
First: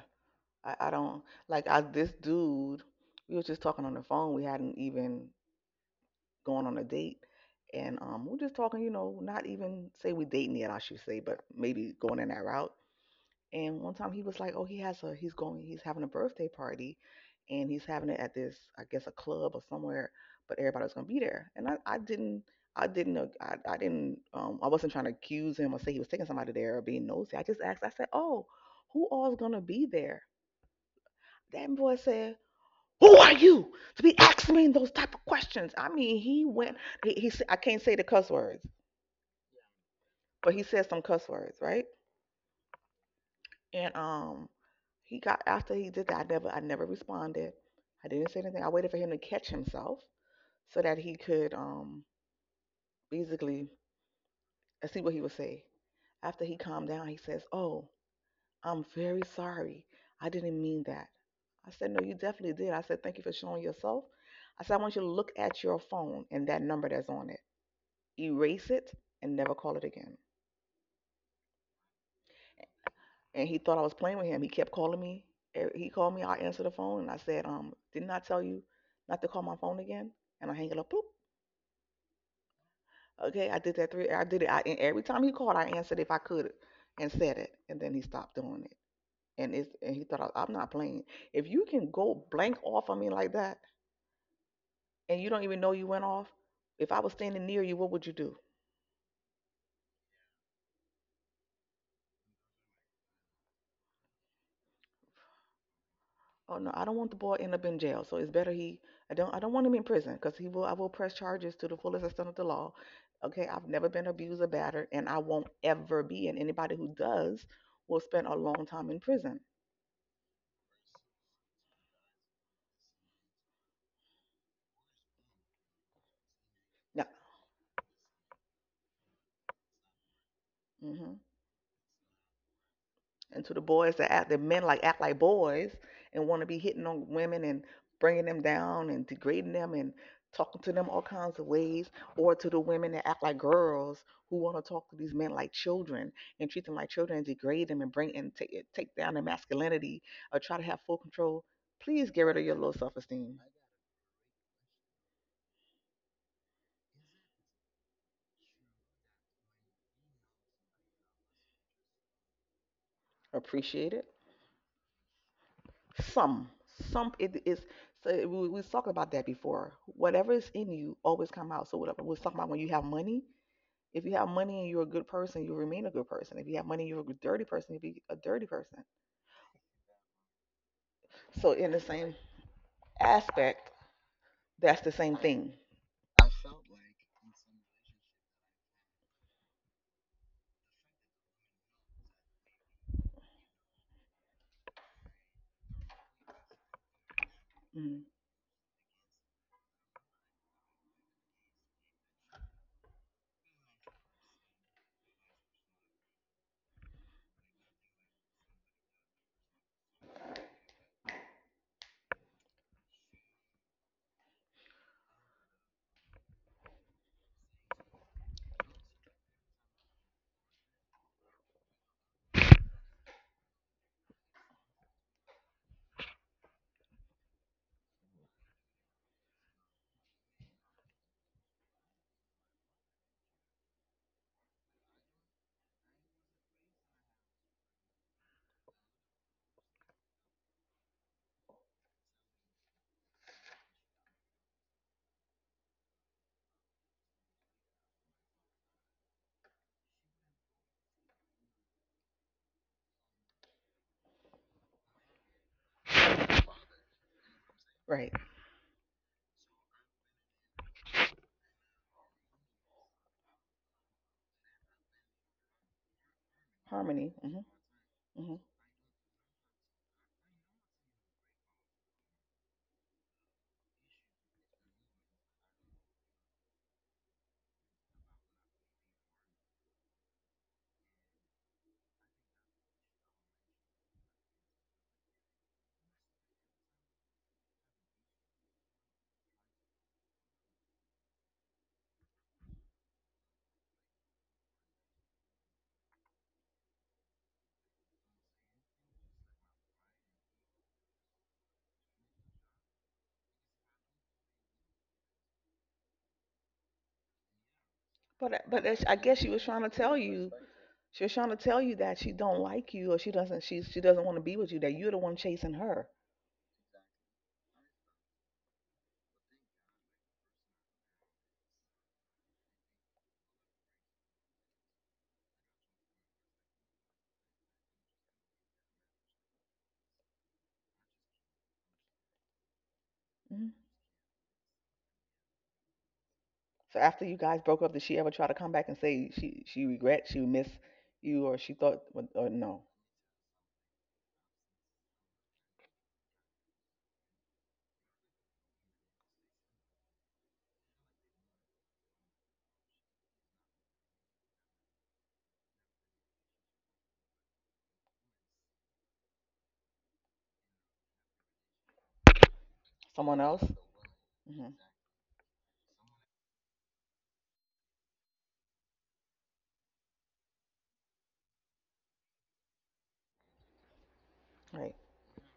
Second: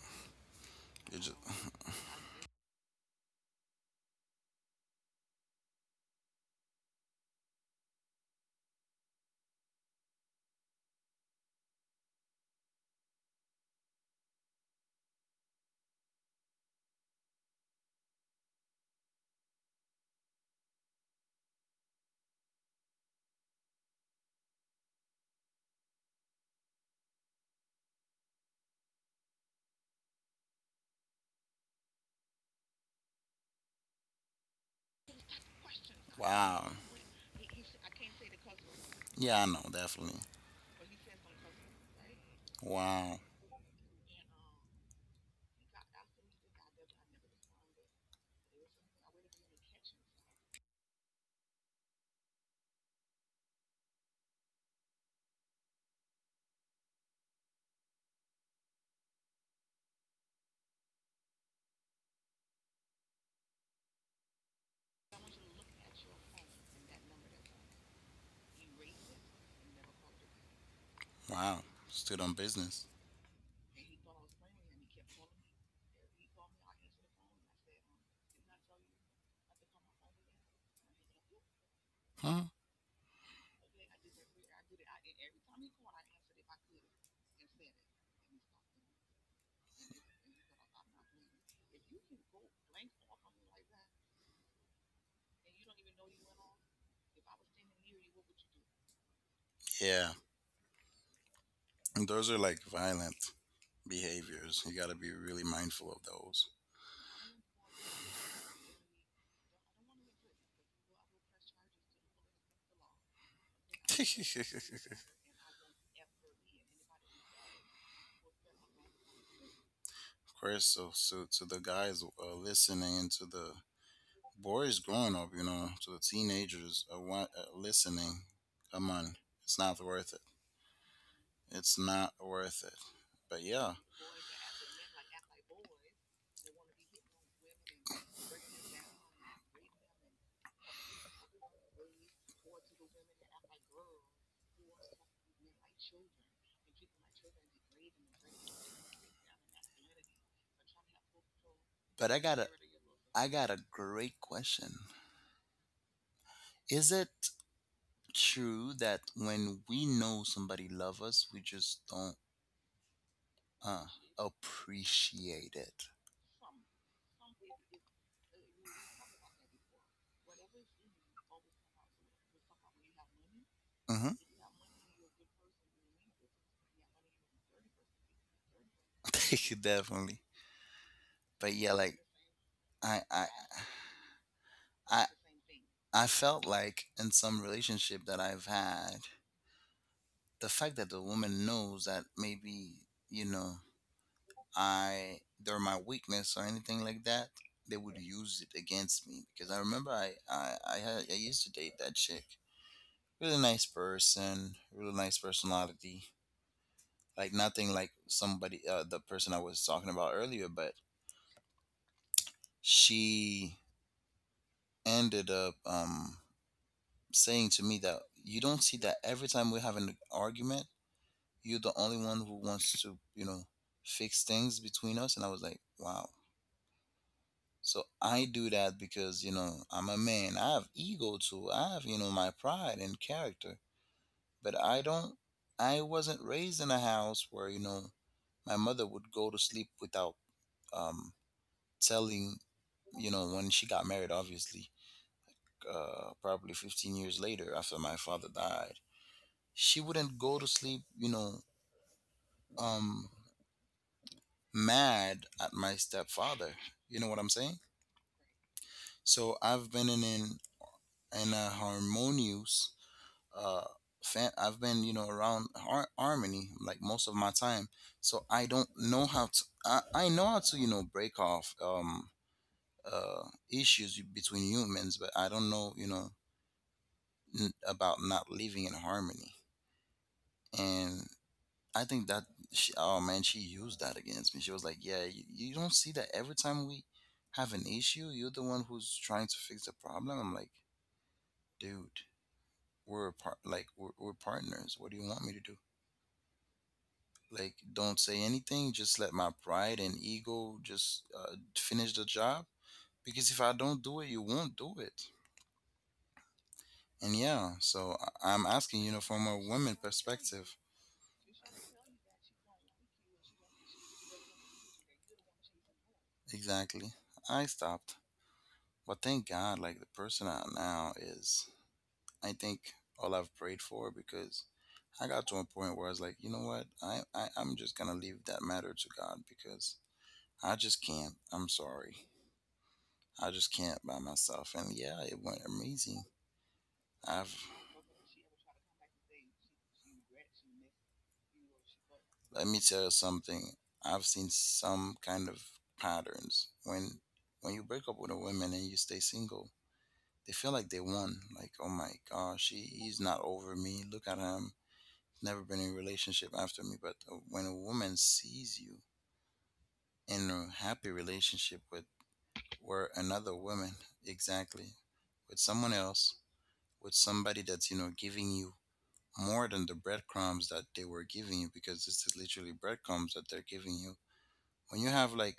A: I
B: you
A: don't
B: just
A: like I this dude. We were just talking on the phone. We hadn't even gone on a date, and we're just talking. You know, not even say we dating yet, I should say, but maybe going in that route. And one time he was like, "Oh, he has a he's going he's having a birthday party, and he's having it at this I guess a club or somewhere, but everybody's gonna be there." And I didn't. I didn't know. I didn't. I wasn't trying to accuse him or say he was taking somebody there or being nosy. I just asked. I said, "Oh, who all's gonna be there?" That boy said, "Who are you to be asking me those type of questions?" I mean, he
B: wow.
A: went. He said, I can't say the cuss words,
B: Yeah, I know definitely.
A: but he said some cuss words, right?
B: Wow,
A: And he got, after he did that, I never responded. I didn't say anything. I waited for him to catch himself so that he could basically see what he would say. After he calmed down, he says, "Oh, I'm very sorry. I didn't mean that." I said, no, you definitely did. I said, thank you for showing yourself. I said, I want you to look at your phone and that number that's on it, erase it, and never call it again.
B: wow. Stood on business.
A: And he thought I was playing with him. He kept calling me. He called me. I answered the phone and I said, "Didn't I tell you not to call my phone again?" And I hang it up. Boop.
B: Huh?
A: Okay, I did that three. I did it. And every time he called, I answered if I could and said it. And then he stopped doing it. And he thought I'm not playing. If you can go blank off on me like that, and you don't even know you went off, if I was standing near you, what would you do?
B: Yeah, and those are like violent behaviors. You got to be really mindful of those.
A: Oh no, I don't want the boy to end up in jail. So it's better he I don't want him in prison because he will I will press charges to the fullest extent of the law. Okay, I've never
B: Of
A: been abused or battered, and I won't ever be. And anybody who does will spend a long time in prison.
B: course, so to the guys listening and to the boys growing up, you know, to the teenagers
A: Yeah.
B: listening, come on, it's not worth it.
A: Mm-hmm.
B: It's not worth it.
A: And
B: But
A: to the
B: yeah,
A: boys that act that men like act like boys and want to be hitting on women and bringing them down and degrading them and talking to them all kinds of ways, or to the women that act like girls who want to talk to these men like children and treat them like children and degrade them and bring and take down their masculinity or try to have full control, please
B: but
A: get rid of your low
B: I
A: self-esteem.
B: got a great question. Is it true that when we know somebody love us, we just don't uh,
A: Appreciate it.
B: appreciate it?
A: Some some it is. So we was talking about that before. Whatever is in you always come out. So whatever, we was talking about when you have money. If you
B: Hmm.
A: have money and you're a good person, you remain a good person. If you have money and you're a dirty person, you be a dirty person.
B: Definitely.
A: So
B: But
A: in
B: yeah,
A: the
B: like
A: same
B: I I
A: aspect, that's the
B: I
A: same thing.
B: I felt like in some relationship that I've had, the fact that the woman knows that maybe, you know, I they're my weakness or anything like that, they would
A: Mhm.
B: use it against me. Because I remember I used to date that chick. Really nice person, really nice personality. Like nothing like somebody the person I was talking about earlier, but she ended up saying to me that you don't see that every time we have an argument, you're the only one who wants to, you know, fix things between us. And I was like, wow. So I do that because, you know, I'm a man. I have ego too. I have, you know, my pride and character. But I don't, I wasn't raised in a house where, you know, my mother would go to sleep without um, telling, you know, when she got married, obviously, probably 15 years later after my father died she wouldn't go to sleep, you know, um, mad at my stepfather. You know what I'm saying?
A: Right.
B: So I've been in a harmonious, uh, I've been, you know, around harmony like most of
A: Harmony.
B: my
A: Mm-hmm.
B: time. So
A: Hmm.
B: I don't know how to, I know how to, you know, break off, uh, issues between humans, but I don't know, you know, about not living in harmony. And I think that she, oh man, she used that against me. She was like, "Yeah, you don't see that every time we have an issue, you're the one who's trying to fix the problem." I'm like, "Dude, we're a part like we're partners. What do you want me to do? Like, don't say anything. Just let my pride and ego just finish the job. Because if I don't do it, you won't do it." And yeah, so I'm
A: But
B: asking,
A: but
B: you
A: I
B: know,
A: guess
B: from
A: she
B: a
A: was trying to
B: woman
A: tell you,
B: perspective.
A: she was trying to tell you that she don't like you, or she doesn't want to be with you. That you're the one chasing her.
B: Exactly. I stopped. But thank God, like the person I am now is I think all I've prayed for because I got to a point where I was like, you know what? I'm just gonna leave that matter to God because I just can't. I'm sorry. I just
A: Hmm.
B: can't by myself. And yeah, it went amazing.
A: So after you
B: I've
A: guys broke up, did she ever try to come back and say she regrets, she miss you, or she thought, or
B: let me
A: no.
B: tell you something. I've seen some kind of patterns when you break up with a woman and you stay single, they feel like they won. Like, oh my gosh, he's not over me. Look at him. Never been in a relationship after me. But when a woman sees you in a happy relationship with where
A: Someone
B: another
A: else?
B: woman
A: Hmm.
B: exactly with someone else with somebody that's you know giving you more than the breadcrumbs that they were giving you because this is literally breadcrumbs that they're giving you
A: Right.
B: when you have like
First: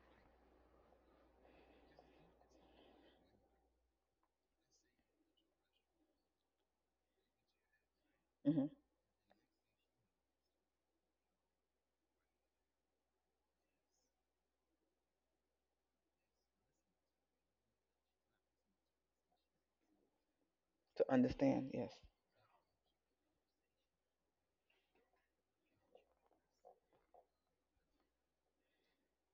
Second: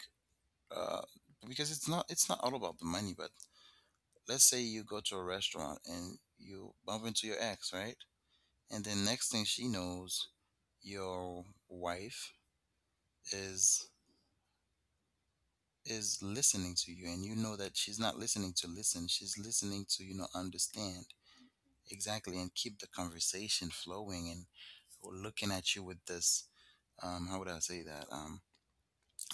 B: uh because it's not all about the money but let's say you go to a restaurant and you bump into your ex, right?
A: Hmm.
B: And then next thing she knows your wife is listening to you and you know that she's not listening to listen, she's listening to, you know, understand
A: To understand, yes.
B: exactly and keep the conversation flowing and looking at you with this how would I say that?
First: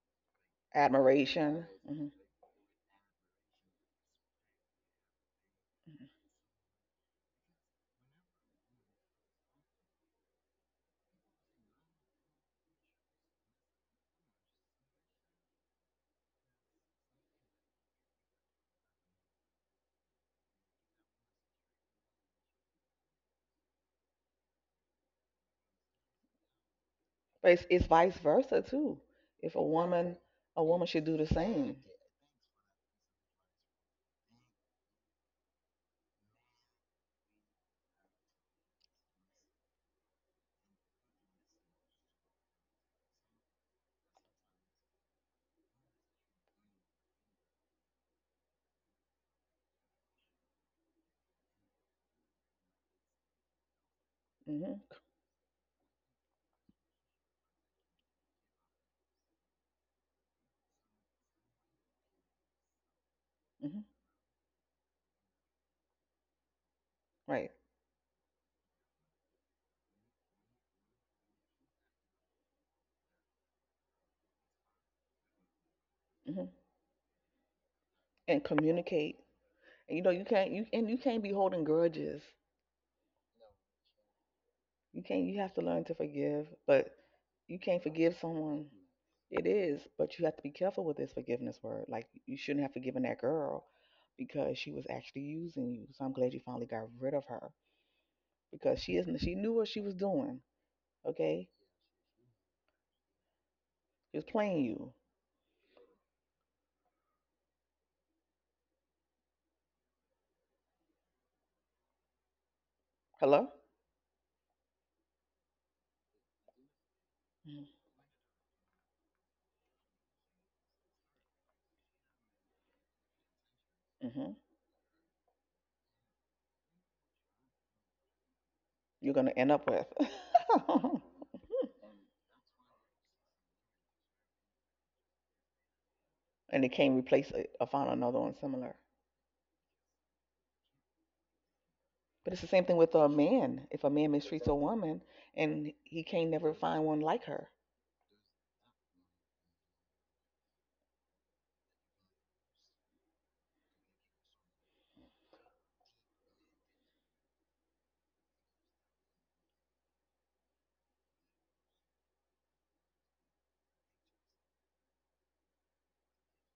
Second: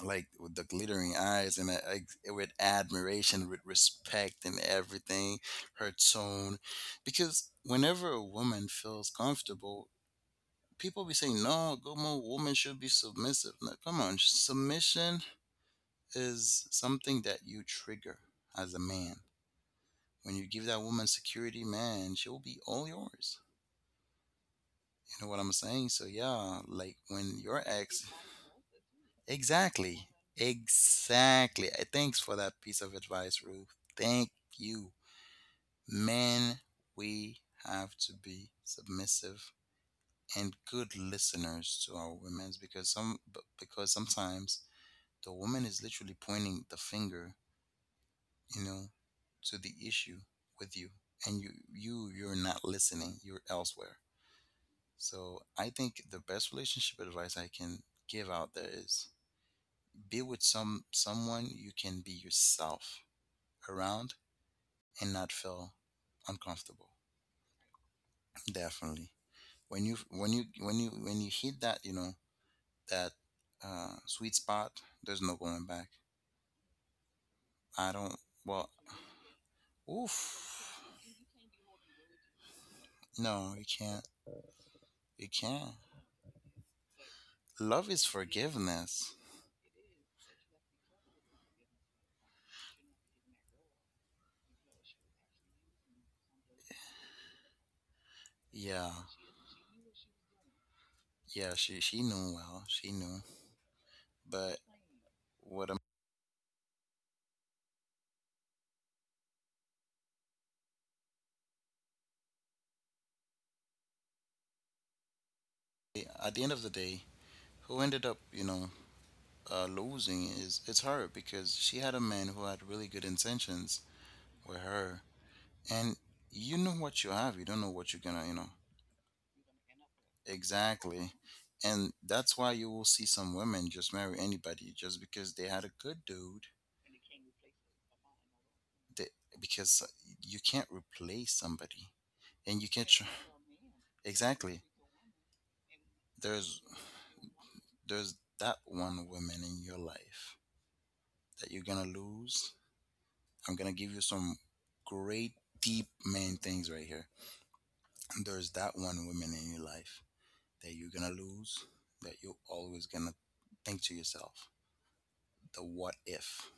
B: Like with the glittering eyes
A: Admiration.
B: and
A: Hmm.
B: with admiration, with respect and everything her tone because whenever a woman feels comfortable people be saying no go woman should be submissive. No, come on, submission is something that you trigger as a man. When you give that woman security, man, she'll be all yours. You know what I'm saying? So yeah, like when
A: But
B: your
A: it's
B: ex
A: vice versa too. If a
B: Exactly.
A: woman, A woman should do the
B: Exactly.
A: same.
B: Thanks for that piece of advice, Ruth. Thank you. Men, we have to be submissive and good listeners to our women because sometimes the woman is literally pointing the finger, you know, to the issue with you and you're not listening, you're elsewhere.
A: Hmm.
B: So I think the best relationship advice I can give out there is be with someone you can be yourself
A: Hmm.
B: around and not feel uncomfortable.
A: Right.
B: Definitely when you hit that, you know, that sweet spot there's no going back.
A: Hmm.
B: I don't
A: And
B: well
A: communicate. And you know, you can't you
B: oof
A: and you can't be holding grudges.
B: no you can't
A: You can't.
B: you
A: You have to
B: can't
A: learn to forgive, but you can't
B: love is
A: forgive someone.
B: forgiveness.
A: It is, but you have to be careful with this forgiveness word. Like you shouldn't have forgiven that girl because she was actually using you. So I'm glad you finally got rid of her because
B: Yeah,
A: she isn't. She knew what she was doing. Okay,
B: she knew well, she knew.
A: she's
B: But
A: playing you.
B: what am
A: Hello?
B: at the end of the day, who ended up, you know, losing is it's her because she had a man who had really good intentions
A: Mm-hmm.
B: with her, and you know what you have, you don't know what you're gonna, you know,
A: You're going to end up with.
B: exactly. And that's why you will see some women just marry anybody just because they had a good dude.
A: And they can't replace it or find another one similar.
B: They, because you can't replace somebody,
A: But it's the
B: and
A: same
B: you
A: thing
B: can't
A: with
B: tr-
A: a man. If a man mistreats a
B: exactly.
A: woman and he can't never
B: There's
A: find one like her.
B: that one woman in your life that you're gonna lose. I'm gonna give you some great deep main things right here. There's that one woman in your life that you're gonna lose, that you're always gonna think to yourself, the what if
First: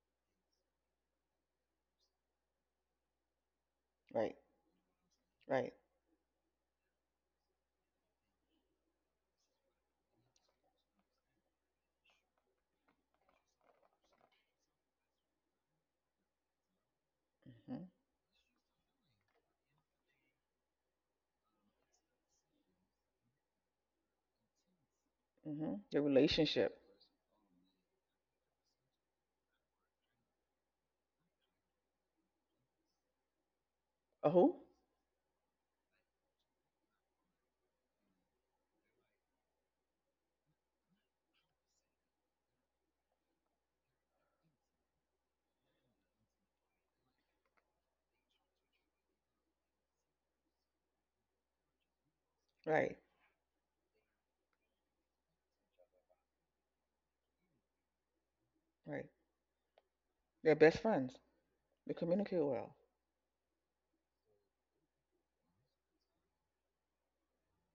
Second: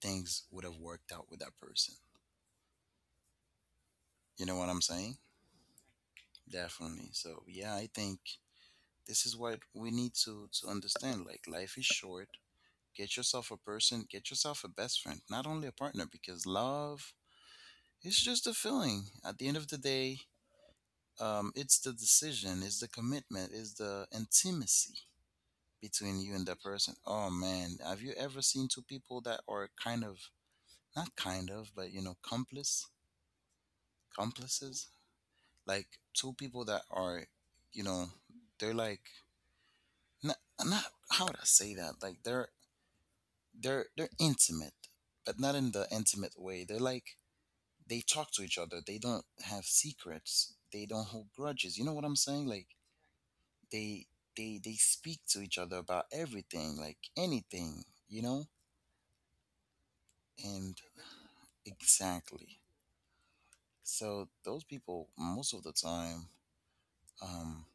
B: things would have worked out with that person.
A: Right,
B: You know what I'm saying?
A: right.
B: Definitely. So yeah, I think this is what we need to understand. Like life is short. Get yourself a person, get yourself a best friend, not only a partner, because love
A: Mm-hmm.
B: it's just a feeling. At the end of the day, it's the decision, it's the commitment, it's the intimacy
A: Mm-hmm. Their
B: between you and that
A: relationship.
B: person. Oh man, have you ever seen two people that are kind of not kind of, but you know, complice,
A: A who?
B: complices? Like two people that are, you know, they're like not, not how would I say that? Like they're intimate, but not in the intimate way. They're like they talk to each other. They don't have secrets. They don't hold grudges. You know what I'm saying? Like
A: Right,
B: they they speak to each other about everything, like anything, you know?
A: right. They're best
B: And
A: friends. They communicate
B: exactly.
A: well.
B: So those people most of the time um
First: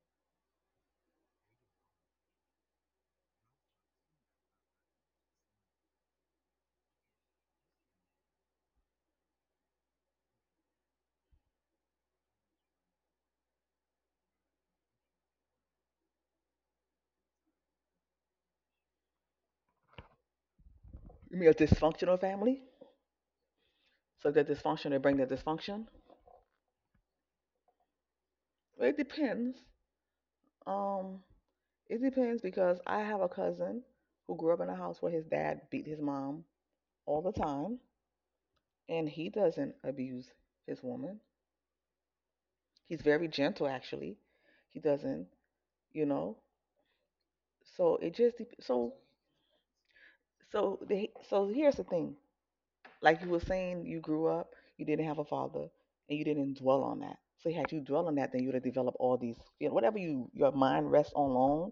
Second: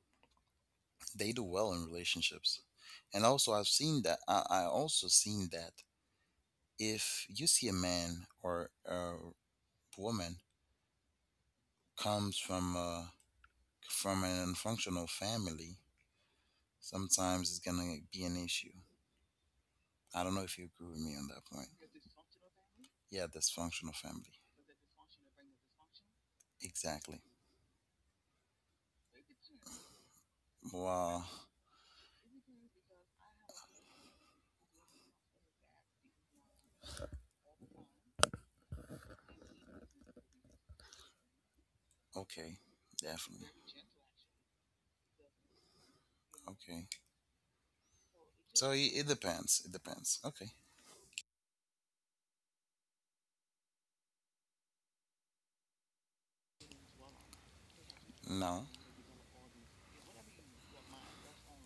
B: they do well in relationships. And also I've seen that I also seen that if you see a man or a woman comes from a from an unfunctional family, sometimes it's gonna be an issue. I don't know if you agree with me on
A: You
B: that
A: mean a
B: point.
A: dysfunctional family?
B: Yeah, dysfunctional
A: So
B: family.
A: that dysfunction, they bring that dysfunction?
B: Exactly.
A: Well, it depends. Um,
B: Wow.
A: It depends because I have a cousin who grew up in a house where his dad beat his mom all the time, and he doesn't abuse his woman.
B: Okay.
A: He's very
B: Definitely.
A: gentle, actually. He doesn't, you know.
B: Okay.
A: So it just dep-
B: So
A: so
B: it depends. It depends. Okay.
A: so the, so here's the thing. Like you were saying, you grew up, you didn't have a father, and you didn't dwell on that. So had you dwell on that, then you'd have
B: No.
A: developed all these, you know, whatever your mind rests on long,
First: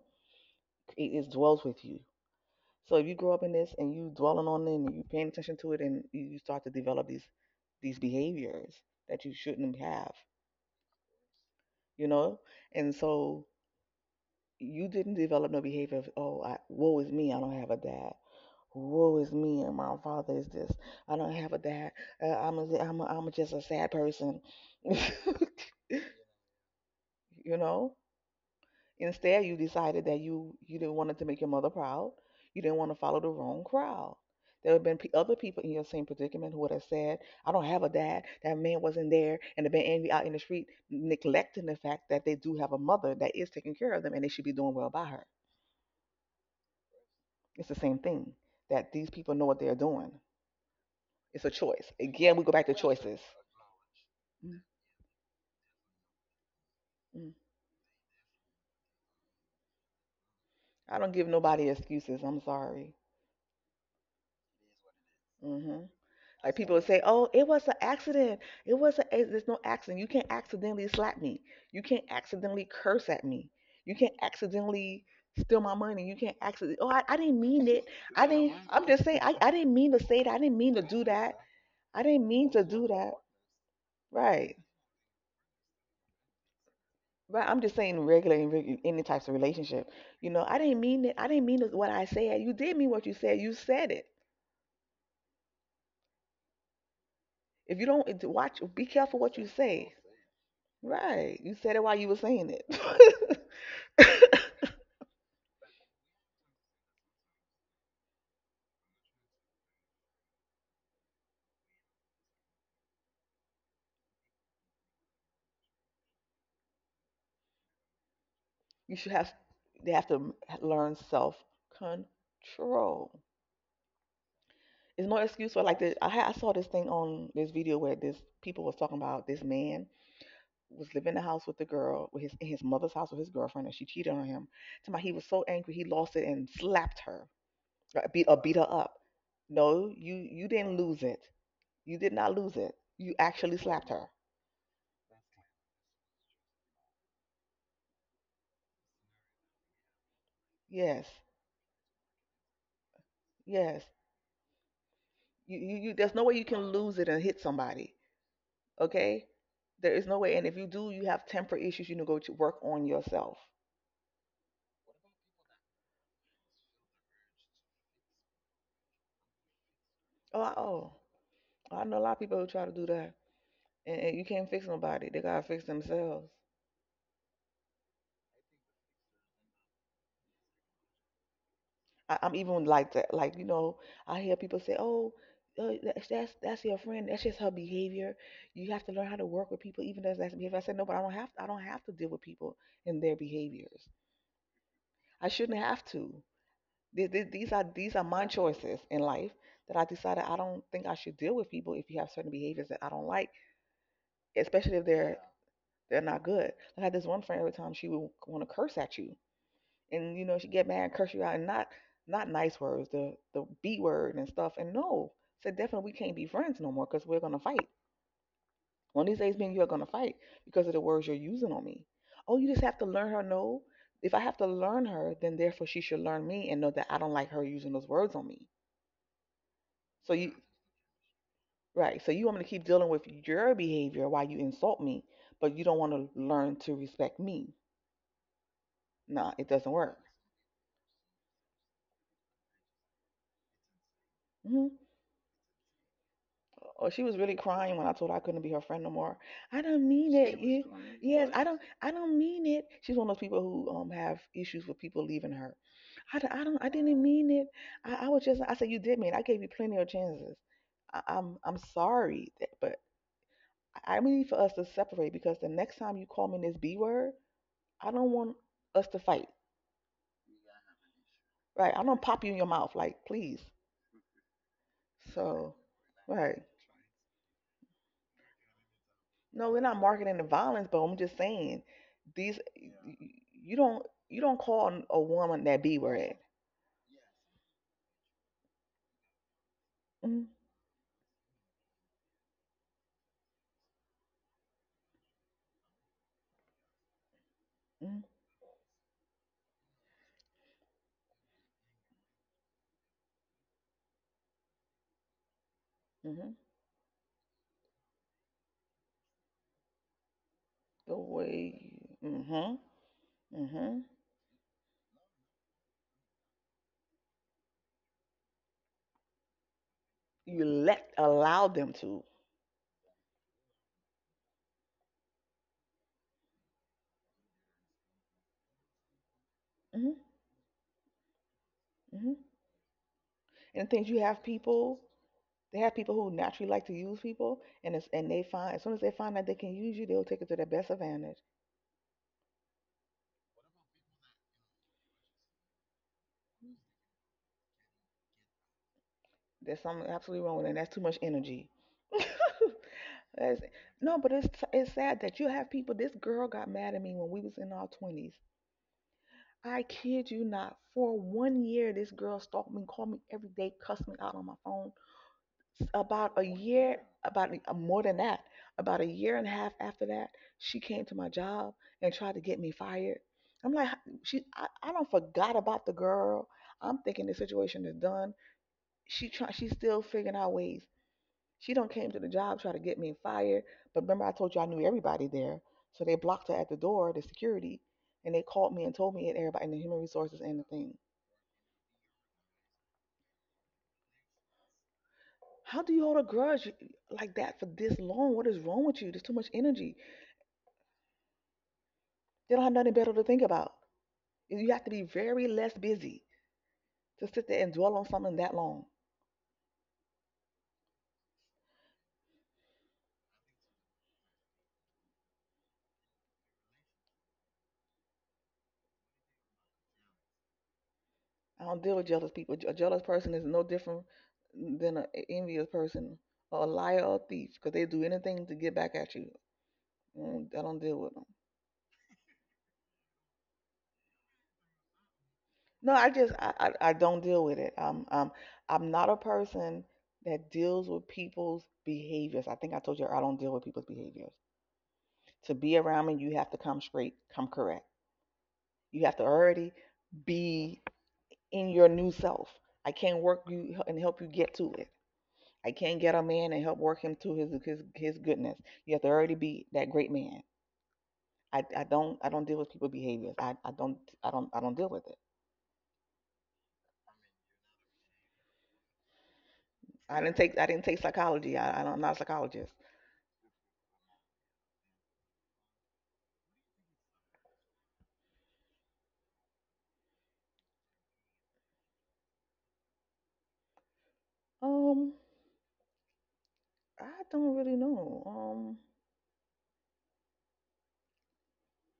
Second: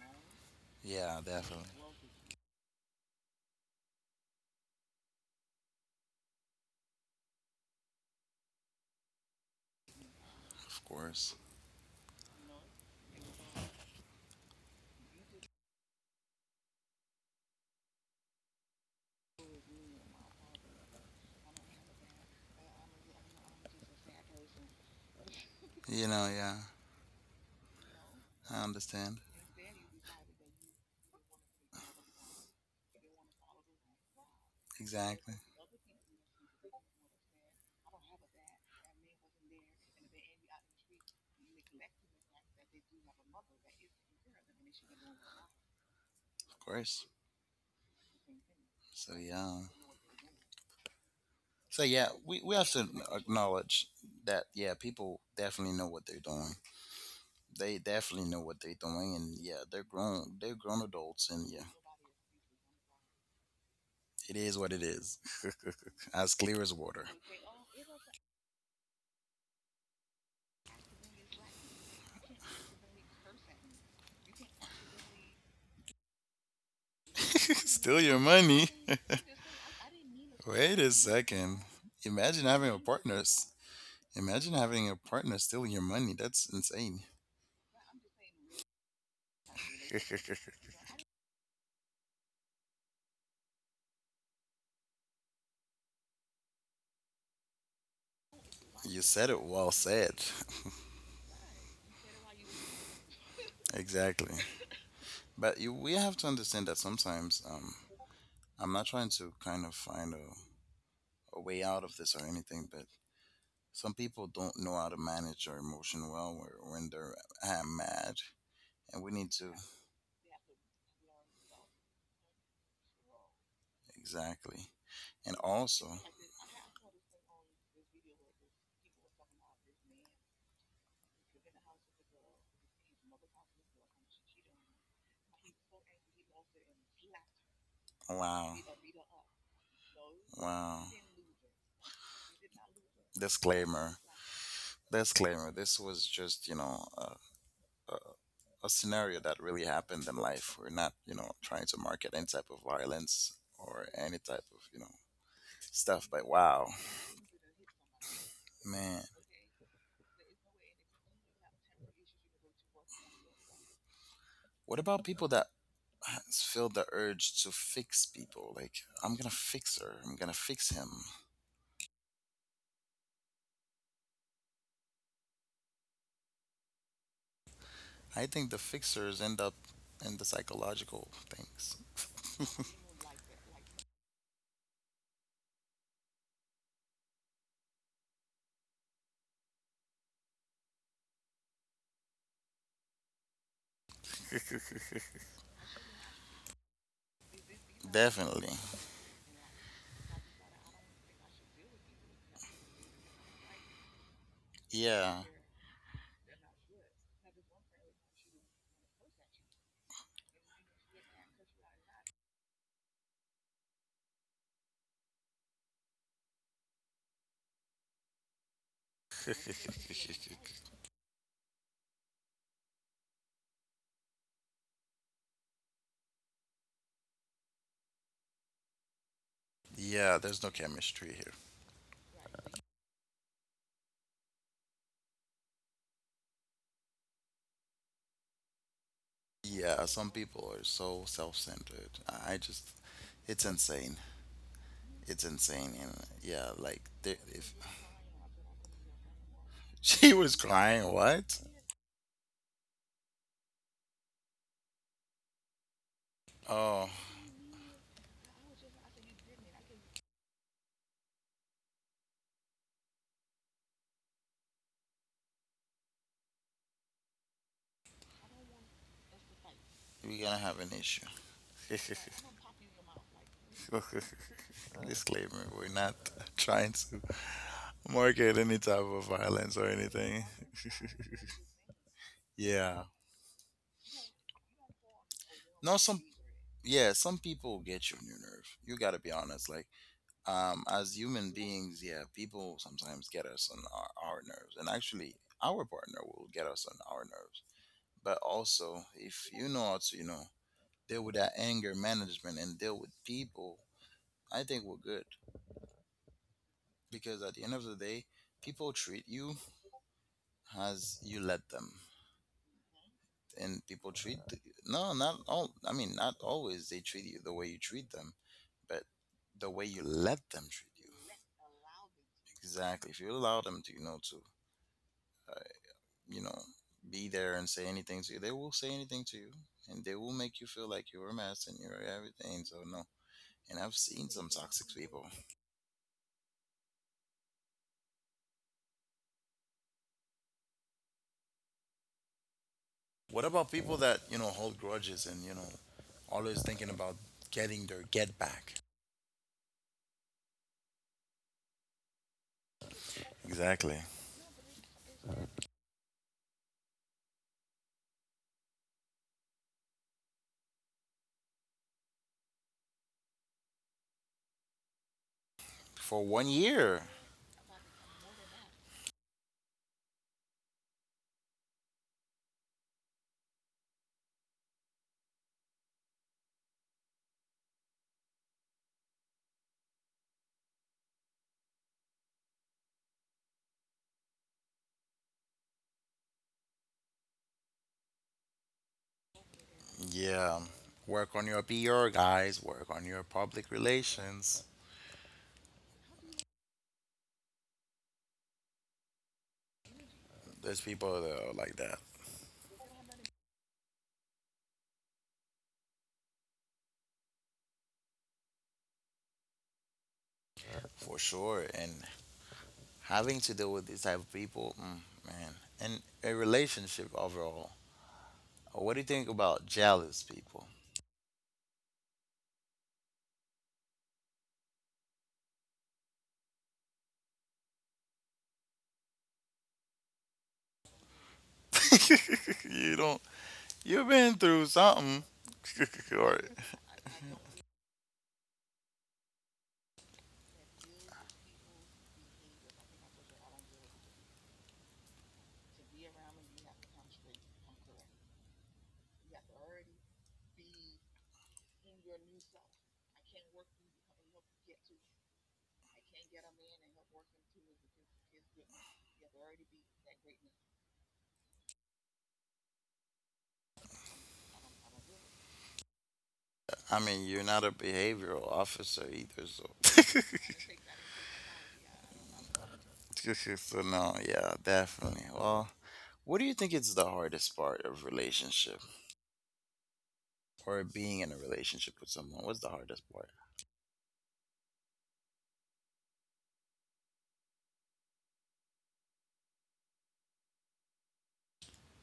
A: it,
B: Yeah,
A: it dwells
B: definitely.
A: with you. So if you grow up in this and you dwelling on it and you paying attention to it and you start to develop these behaviors that you shouldn't have,
B: Of course.
A: you know? And so you didn't develop no behavior of, oh, woe is me, I don't have a dad. Woe is me, and my father is this. I don't have a dad. I'm just a sad person,
B: You know, yeah.
A: you know.
B: I understand.
A: Instead, you decided that you didn't wanted to make your mother proud. You didn't want to follow the wrong crowd. There have been pe other
B: Exactly.
A: people in your same predicament who would have said, "I don't have a dad. That man wasn't there," and have been angry out in the street, neglecting the fact that they do have a mother that is taking care of them and they should be doing well by her.
B: Of course.
A: It's the same thing, that these
B: So
A: people know what
B: yeah.
A: they're doing. It's a
B: So
A: choice.
B: yeah,
A: Again, we go
B: we
A: back
B: have
A: to
B: to
A: choices.
B: acknowledge that
A: Mm,
B: yeah, people definitely know what they're doing.
A: mm.
B: They definitely know what they're doing and yeah, they're grown
A: I don't give
B: adults and
A: nobody
B: yeah,
A: excuses. I'm sorry.
B: it is what it is.
A: Hmm.
B: As
A: Like
B: clear
A: people
B: as
A: would say,
B: water.
A: "Oh, it was an accident. It was a. There's no accident. You can't accidentally slap me. You can't accidentally curse at me. You can't accidentally steal my money. You can't accidentally. Oh, I didn't mean it.
B: Steal your
A: I didn't.
B: money.
A: I'm just saying. I didn't mean to say that. I didn't mean to
B: Wait a
A: do that.
B: second.
A: I didn't mean
B: Imagine
A: to
B: having a
A: do that."
B: partner. s-
A: Right.
B: Imagine having a partner stealing your money. That's insane.
A: Right. I'm just saying, regulating any types of relationship. You know, I didn't mean it. I didn't mean what I said. You did mean what you said. You said it. If you don't watch, be
B: You
A: careful
B: said
A: what
B: it,
A: you
B: well
A: say.
B: said.
A: Right. You said it while you were saying it.
B: Exactly. But you, we have to understand that sometimes I'm not trying to kind of find a way out of this or anything, but some people don't know how to manage their emotion well when they're mad.
A: you
B: And
A: should
B: we
A: have
B: need to,
A: They have to learn self control.
B: exactly.
A: It's no
B: And
A: excuse for like
B: also,
A: this. I saw this thing on this video where this people was talking about this man was living in the house with the girl with his in his mother's house with his girlfriend and she cheated on him. Talking about he was so angry he lost it and slapped her or beat
B: Wow.
A: her up. No, you didn't
B: Wow.
A: lose it. You did not lose it. You actually slapped
B: Disclaimer.
A: her.
B: Disclaimer. This was just, you know, a, a scenario that really happened in life. We're not,
A: Yes.
B: you know, trying to market any type of violence
A: Yes.
B: or any type of, you know, stuff.
A: There's no
B: But
A: way you can
B: wow,
A: lose it and hit somebody.
B: man.
A: Okay, there is no way. And if you do, you have temper issues. You need to go to work on yourself.
B: What about people that feel the urge to fix people? Like, I'm gonna fix her. I'm gonna
A: Oh,
B: fix him.
A: I know a lot of people who try to do that, and you can't fix nobody. They gotta fix themselves.
B: I think the fixers end up in the psychological things.
A: I'm even like that. Like you know, I hear people say, "Oh, that's your friend. That's just her behavior. You have to learn how to work with people, even as that's behavior." I said, "No, but I don't have. To deal with people and their behaviors. I shouldn't have to. These are my
B: Definitely.
A: choices in life that I decided. I don't think I should deal with people if you have certain behaviors that I don't like, especially if they're
B: Yeah.
A: they're not good." I had this one friend, every time she would want to curse at you, and you know she get mad, and curse you out, and not nice words, the b word and stuff. And no, said definitely we can't be friends no more because we're gonna fight. One of these days, me and you are gonna fight because of the words you're using on me. "Oh, you just have to learn her." No, if I have to learn her, then therefore she should learn me and know that I don't like her using those words on me. So
B: Yeah,
A: you,
B: there's no chemistry here.
A: Right. So you want me to keep dealing with your behavior while you insult me, but you don't want to learn to respect me. Nah, it doesn't
B: Yeah,
A: work.
B: some people are so self-centered. I just, it's insane.
A: Hmm.
B: It's insane, and yeah, like
A: Oh, she was
B: there,
A: really
B: if
A: crying when I told her I couldn't be her friend no more. "I don't mean
B: she was
A: it. You,"
B: crying,
A: yes,
B: what?
A: I don't mean it. She's one of those people who have issues with people leaving her. I
B: Oh,
A: didn't mean it. I was just. I said you did mean. It. I gave you plenty of chances. I, I'm. I'm sorry, that, but I need for us to separate because the next time you call me this B word, I don't want us to fight.
B: we're gonna have an issue.
A: Right. I'm gonna pop you in your mouth, like please.
B: Disclaimer:
A: So,
B: we're not
A: right.
B: trying to market any type of
A: No, we're
B: violence or
A: not marketing the
B: anything.
A: violence, but I'm just saying these.
B: Yeah.
A: You don't call a woman that B
B: No, some
A: word.
B: yeah, some people get you on your nerve. You gotta be honest. Like
A: Mm,
B: as human beings, yeah, people sometimes get us on our nerves, and actually, our partner will get us on our nerves.
A: mm,
B: But also, if you know how to, deal with that anger management and deal with people, I think we're good
A: mm-hmm.
B: because at the end of the day, people treat you
A: The
B: as you let them,
A: way. Mm-hmm.
B: and
A: Mm-hmm.
B: people treat no, not all. I mean, not always they treat you the way you treat them, but the way you let
A: You
B: them treat you.
A: let allow them to.
B: Exactly. If you allow them to, you know, be there and say anything to you, they will say anything to you and
A: Mm-hmm.
B: they will make you feel like you're a mess and you're
A: Mm-hmm.
B: everything. So, no. And
A: And
B: I've
A: things you
B: seen
A: have
B: some toxic
A: people.
B: people.
A: They have people who naturally like to use people, and and they find as soon as they find that they can use you, they'll take it to their best advantage.
B: What about people that, hold grudges and, always thinking about getting their get back?
A: There's something absolutely wrong with that. That's too much energy. That's,
B: Exactly.
A: no, but it's sad that you have people. This girl got mad at me when we was in our twenties. I kid you not. For 1 year, this girl stalked me, called me every day, cussed me out on my phone.
B: For
A: About a
B: 1 year.
A: year, about a- More than that, about a year and a half after that, she came to my job and tried to get me fired. I'm like, I don't forgot about the girl. I'm thinking the situation is done. She's still figuring out ways. She don't came to the job try to get me fired. But remember, I told you I knew everybody there. So they blocked her at the door, the security, and they called me and told me and everybody in the human resources and
B: Yeah.
A: the thing.
B: Work on your PR, guys. Work on your public relations.
A: How do you hold a grudge like that for this long? What is wrong with you? There's too much energy.
B: There's people that are like that
A: They don't have nothing better to think about. You have to be very less busy to sit there and dwell on something that long.
B: for sure. And having to deal with these type of people, man, and a relationship overall. What do you think about jealous people?
A: I don't deal with jealous people. A jealous person is no different than an envious person or a liar or a thief because they do anything to get back at you. I don't deal with them.
B: You don't. You've been through something.
A: No, I just
B: or,
A: I don't deal with it. I'm not a person that deals with people's behaviors. I think I told you I don't deal with people's behaviors. To be around me, you have to come straight, come correct. You have to already be in your new self. I can't work you and help you get to it. I can't get a man and help work him to his goodness. You have to already be that great man. I don't deal with people's behaviors. I don't deal with it.
B: I mean, you're not a behavioral officer either, so.
A: I didn't take psychology. I'm not a psychologist.
B: So no, yeah, definitely. Well, what do you think is the hardest part of relationship or being in a relationship with someone? What's the hardest part?
A: Um. I don't really know.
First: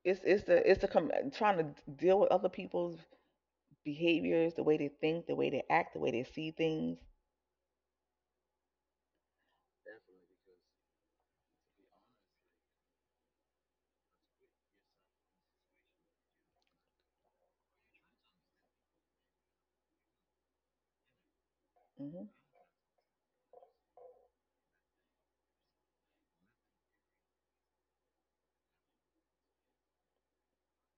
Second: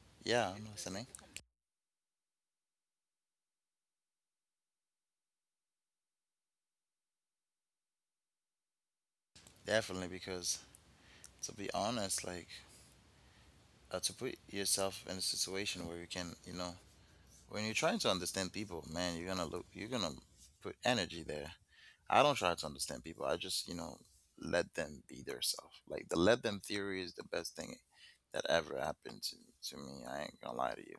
A: it's it's
B: Yeah, I'm
A: the it's the
B: listening.
A: com- Trying to deal with other people's behaviors, the way they think, the way they act, the way they see things.
B: Definitely, because to be honest, like to put yourself in a situation where you can, when you're trying to understand people, man, you're gonna put energy there. I
A: Hmm.
B: don't try to understand people. I just, let them be their self. Like the let them theory is the best thing that ever happened to me. I ain't gonna lie to you.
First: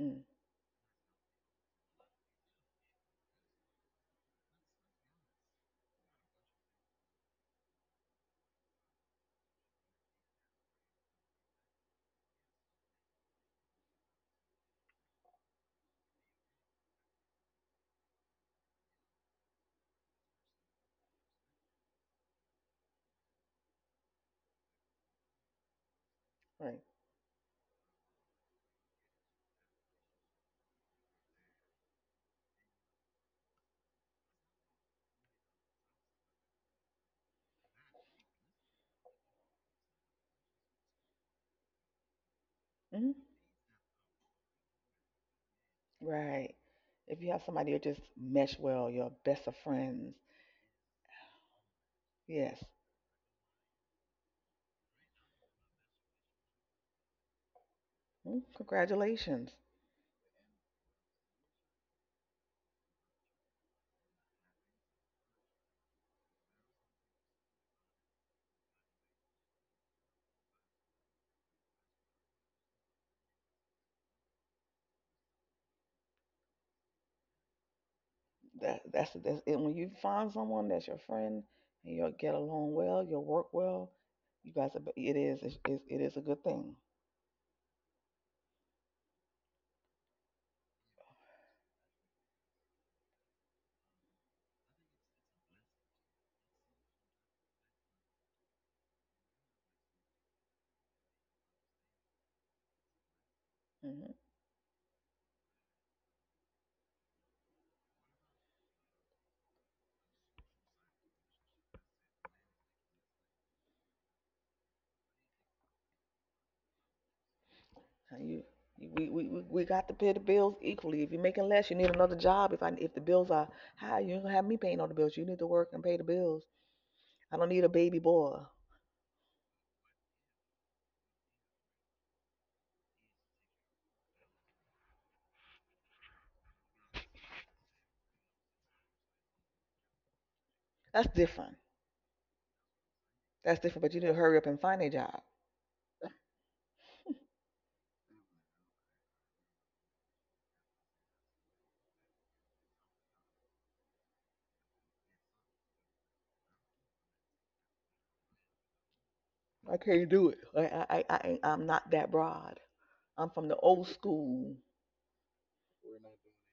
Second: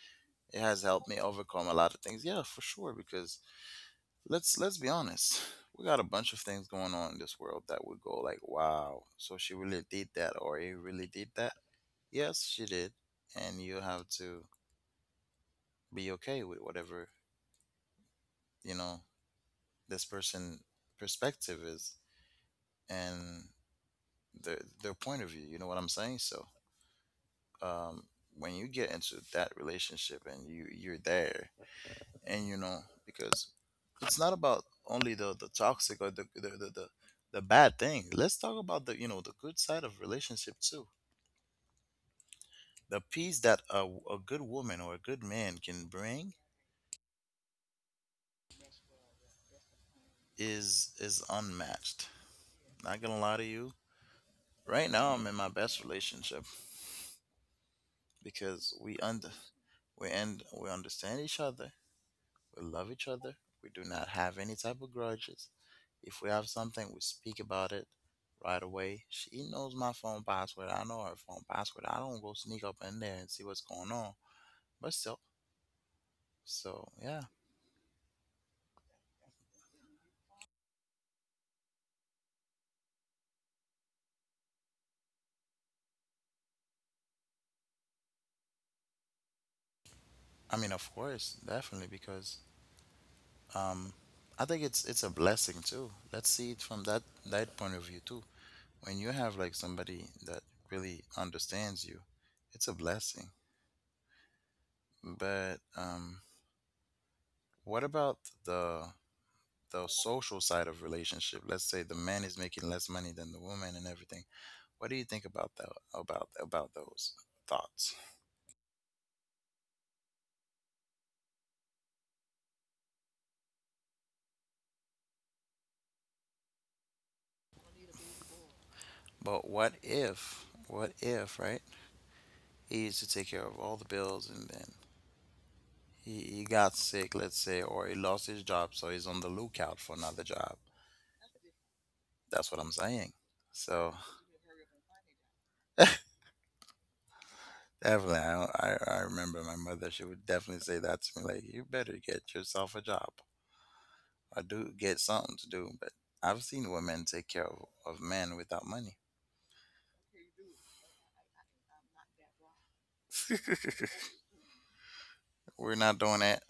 A: Mm,
B: It has helped me overcome a lot of things. Yeah, for sure. Because let's be honest, we got a bunch of things going on in this world that would go like, wow, so she really did that, or he really did that. Yes, she did, and you have to be okay with whatever, you know, this person perspective is and their point of view, you know what I'm saying? So
A: right.
B: um when you get into that relationship and you're there and you know, because it's not about only the toxic or the bad thing. Let's talk about the, you know, the good side of relationship too. The
A: Hmm.
B: peace that a good woman or a good man can bring
A: Right. If you have somebody who just mesh well, your best of friends.
B: is unmatched.
A: Yes.
B: Not gonna lie to you. Right now, I'm in my best relationship,
A: Mm,
B: because we under
A: congratulations.
B: we end we understand each other. We love each other. We do not have any type of grudges. If we have something, we speak about it right away. She knows my phone password. I know her phone password. I don't go sneak up in there and see what's going on. But still, so yeah.
A: That's it. When you find someone that's your friend and you'll get along well, you'll work well. You guys, are, it is it's, It is a good thing.
B: I mean, of course, definitely, because um, I think it's a blessing too. Let's see it from that point of view too. When you have like somebody that really understands you, it's a blessing.
A: Mm-hmm.
B: But what about the the social side of relationship? Let's say the man is making less money than the woman and everything. What do you think about that? About those thoughts?
A: Uh, You, we got to pay the bills equally. If you're making less, you need another job. If the bills are high, you ain't gonna have me paying all the bills. You need to work and pay the bills. I don't need a baby boy.
B: But what if? What if? Right? He used to take care of all the bills, and then he got sick, let's say, or he lost his job, so he's on the lookout for another job.
A: That's different.
B: That's what I'm saying.
A: That's different. But
B: So
A: you need to hurry up and find a job.
B: definitely, I remember my mother. She would definitely say that to me, like, "You better get yourself a job." I do get something to do, but I've seen women take care of men without money.
A: I can't do it. I'm not that broad. I'm from the old school.
B: We're not doing that,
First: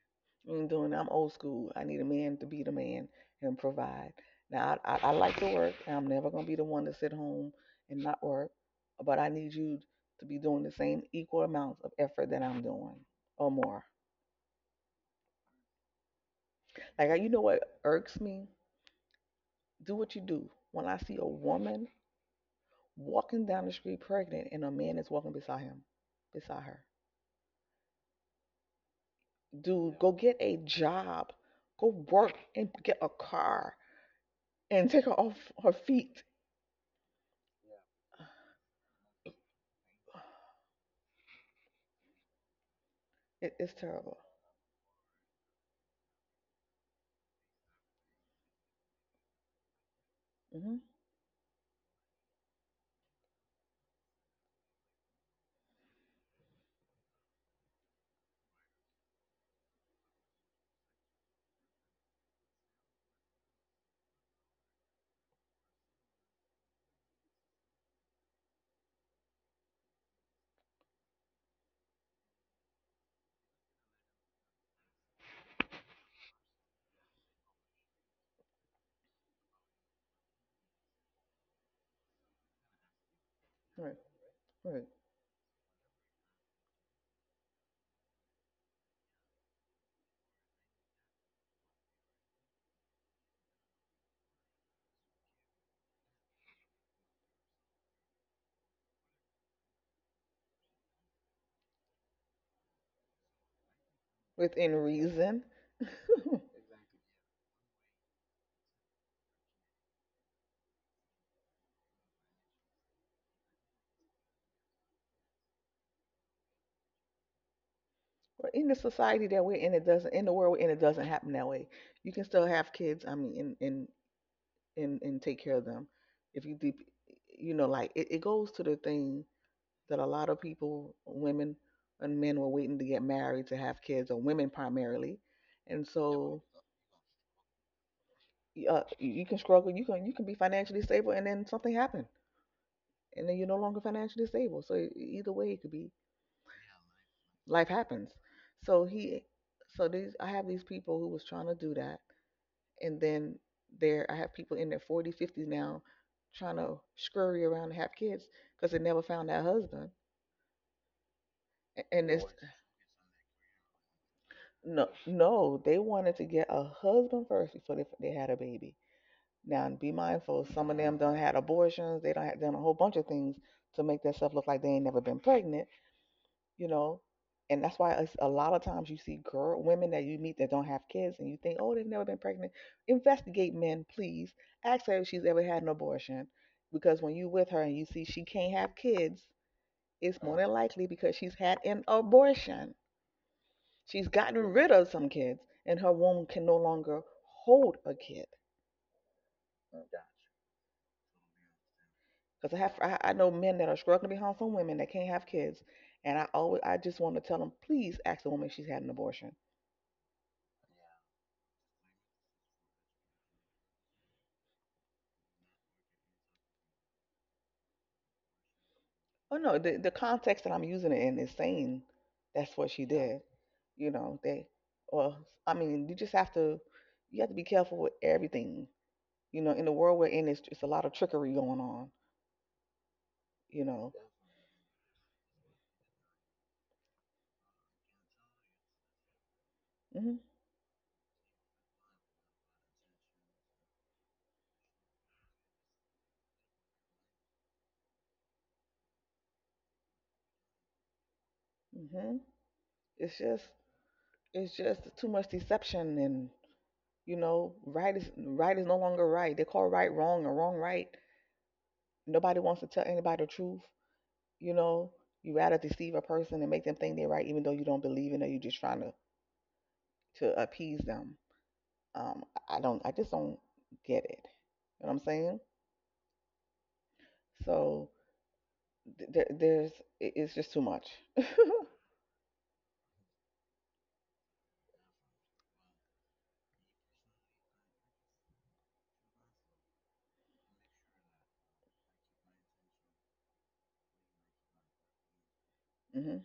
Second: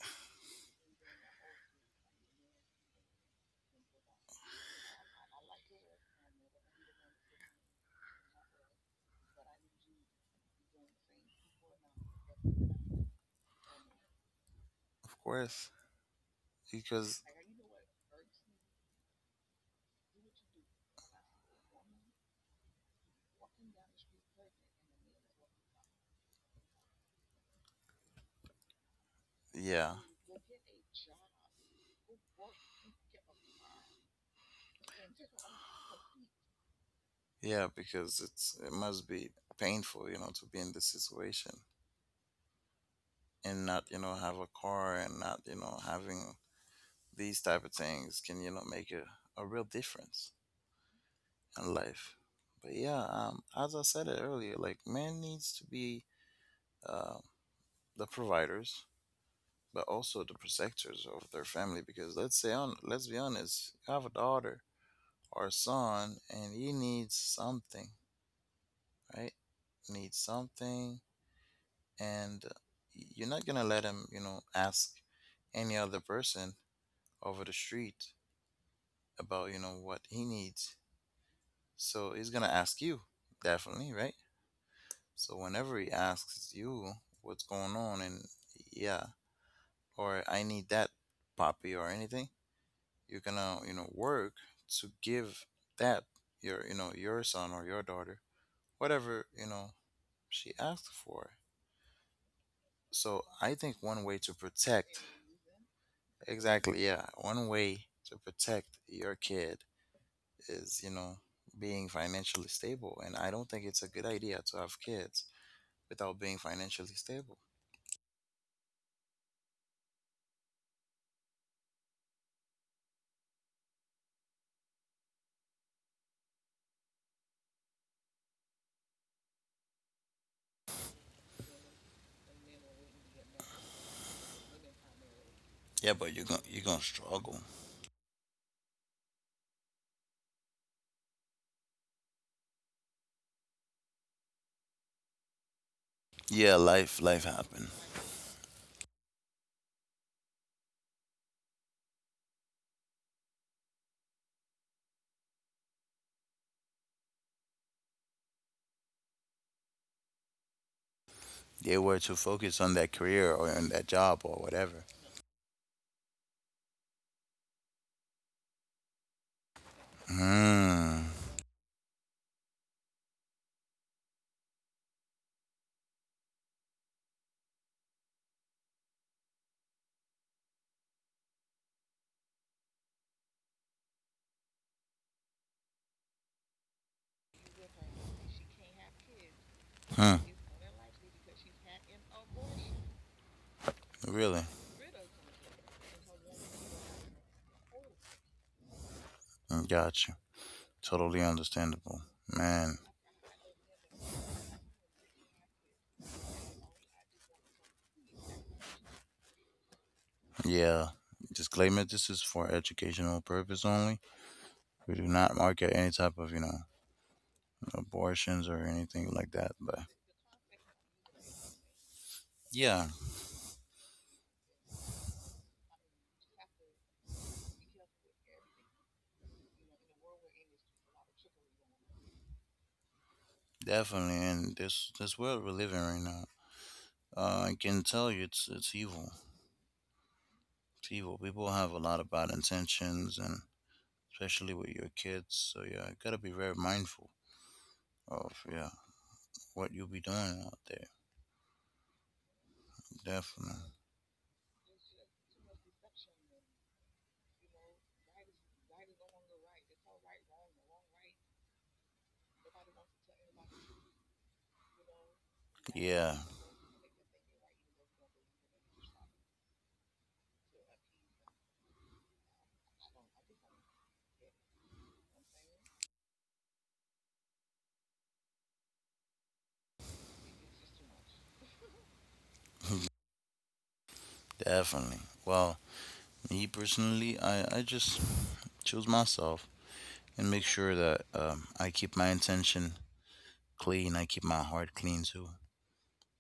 A: I'm doing. I'm old school. I need a man to be the man and provide. Now I like to work. And I'm never gonna be the one to sit home and not work, but I need you to be doing the same equal amounts of effort that I'm doing or more.
B: of course,
A: Like,
B: because
A: you know what irks me? Do what you do. When I see a woman walking down the street pregnant and a man is walking beside her,
B: yeah,
A: dude, go get a job, go work and get a car and take her off her feet.
B: yeah, because it must be painful, you know, to be in this situation
A: It,
B: and
A: it's
B: not, you know,
A: terrible.
B: have a car and not, you know, having these type of things can, you know, make a real difference
A: Hmm.
B: in life. But yeah, as I said it earlier, like man needs to be um. the providers but also the protectors of their family, because let's say, on let's be honest, you have a daughter or a son and he needs something, right, needs something, and you're not gonna let him, you know, ask any other person over the street about, you know, what he needs. So he's gonna ask you, definitely,
A: Right.
B: right?
A: Right.
B: So whenever he asks you what's going on and yeah, or I need that poppy or anything, you're gonna, you know, work to give that, your, you know, your son or your daughter, whatever, you know, she asked for. So I think one way to
A: Within
B: protect,
A: reason.
B: exactly, yeah, one way to protect your kid is, you know, being financially stable, and I don't think it's a good idea to have kids without being financially stable.
A: Or in the society that we're in, it doesn't in the world we're in, it doesn't happen that way. You can still have kids. I mean, and take care of them. If you deep, like it goes to the thing that a lot of people, women and men, were waiting to get married to have kids, or women primarily, and
B: Yeah, but you're
A: so
B: gonna you're gonna struggle.
A: you can struggle. You can be financially stable, and then something happened, and then you're no longer financially stable. So either way, it could be
B: Yeah, life
A: life
B: happened.
A: happens. So he, I have these people who was trying to do that, and then I have people in their 40s, 50s now, trying to scurry around and have kids because they never found that husband.
B: They were
A: And
B: too
A: it's Boys.
B: focused on that career or on that job or
A: No,
B: whatever.
A: no, they wanted to get a husband first before they had a baby. Now, be mindful, some of them
B: Hmm.
A: done had abortions, they done had done a whole bunch of things to make themselves look like they ain't never been pregnant. You know, and that's why it's a lot of times you see girl women that you meet that don't have kids and you think, oh, they've never been pregnant. Investigate, men, please. Ask her if she's ever had an abortion. Because when you with her and you see she can't have kids, it's
B: Mm.
A: more than likely because she's had an abortion. She's gotten
B: Really?
A: rid of some kids and her womb can no longer hold a kid.
B: Gotcha. Totally understandable.
A: Because I have
B: Man,
A: I know men that are struggling behind some women that can't have kids. And I just want to tell them, please ask the woman if she's had an abortion.
B: yeah. Disclaimer, this is for educational purpose only. We do not market any type of, abortions or anything like
A: Oh no,
B: that.
A: the
B: But
A: the context that I'm using it in is saying that's what she
B: yeah,
A: did. You know, they well, I mean, you have to be careful with everything. You know, in the world we're in, it's a lot of trickery going on. You know,
B: definitely. And this world we're living right now, I can tell you it's evil.
A: hmm
B: It's evil. People have a lot of bad intentions, and especially with your kids. So yeah, you gotta be very mindful of, yeah, what you'll be doing out there.
A: hmm it's just
B: Definitely.
A: it's just too much deception, and you know, right is no longer right. They call right wrong and wrong right. Nobody wants to tell anybody the truth. You know, you rather deceive a
B: Yeah,
A: person and make them think they're right, even though you don't believe in it. You're just trying to appease them. I just don't get it. You know what I'm saying? So th- there, there's, it's just too much.
B: definitely. Well, me personally, I just choose myself and make sure that I keep my intention clean. I keep my heart clean too.
A: Hmm.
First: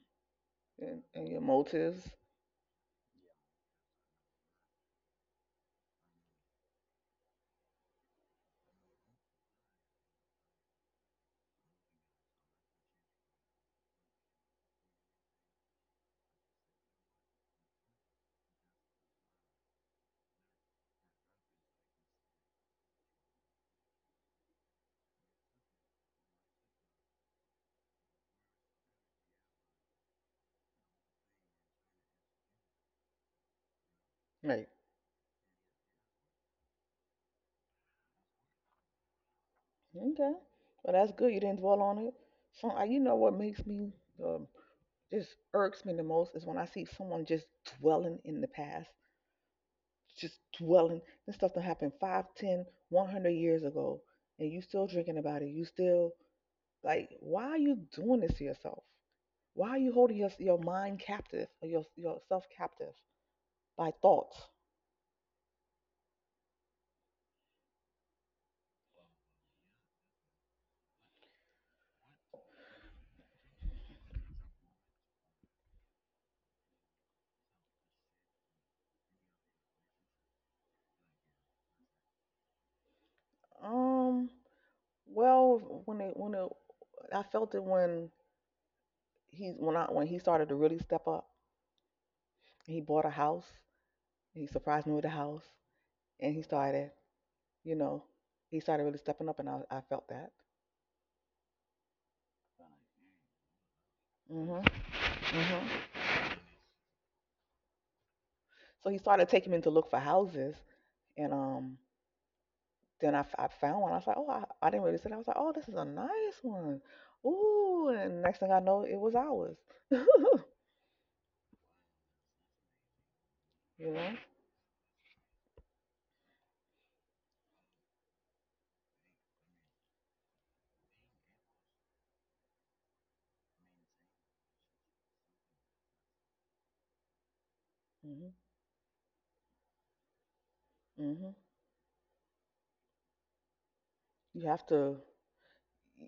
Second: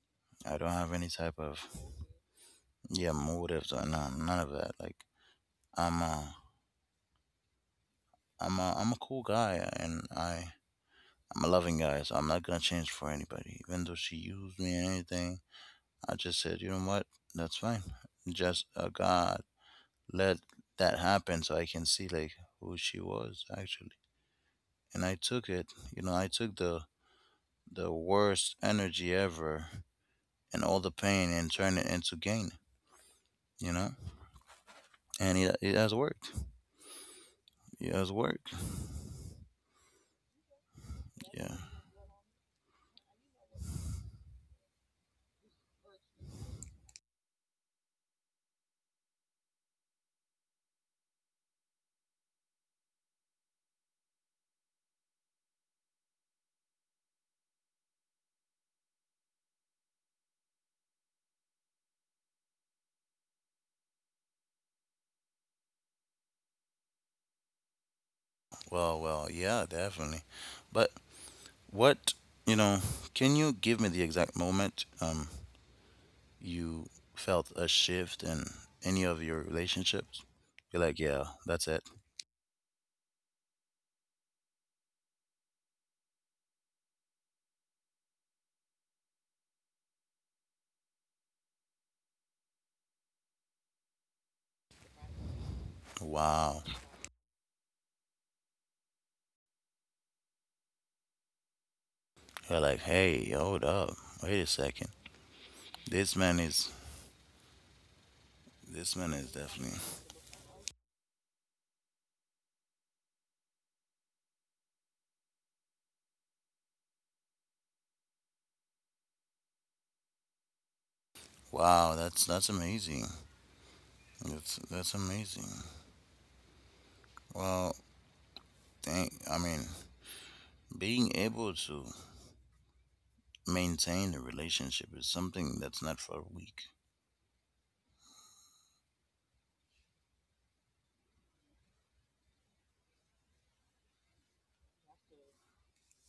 B: I don't have
A: And,
B: any
A: and
B: type
A: your
B: of,
A: motives,
B: yeah, motives or none, none of that. Like I'm a I'm a cool guy, and I'm a loving guy, so I'm not gonna change for anybody. Even though she used me and anything, I just said, you know what, that's fine. Just a guy. Let that happen so I can see like who she was actually. And I took it, you know, I took the worst energy ever and all the pain, and turned it into gain, you know?
A: right?
B: And it has worked. It has worked.
A: Okay. Well, that's good. You
B: Yeah.
A: didn't dwell on it. You know, what makes me um, just irks me the most is when I see someone just dwelling in the past, just dwelling. This stuff that happened 5, 10, 100 years ago, and you still drinking about it. You still like, why are you doing this to yourself? Why are you holding your mind captive or yourself captive by thoughts?
B: Well, well, yeah, definitely. But what, you know, can you give me the exact moment you felt a shift in any of your relationships? You're like, yeah, that's it.
A: Um. Well, I felt it when he when I when he started to really step up. He bought a house. He surprised me with a house, and
B: Wow.
A: you know, he started really stepping up, and I felt that.
B: They're like, hey, hold up, wait a
A: Mhm.
B: second.
A: Mhm.
B: This man is
A: So
B: this
A: he
B: man
A: started
B: is
A: taking me to
B: definitely
A: look for houses, and then I found one. I was like, oh, I didn't really see that. I was like, oh, this is a nice one. Ooh, and next thing I know, it was ours.
B: wow. That's amazing.
A: You know?
B: That's amazing. Well, thank. I mean, being able to maintain a relationship is something that's not for the weak.
A: hmm hmm You have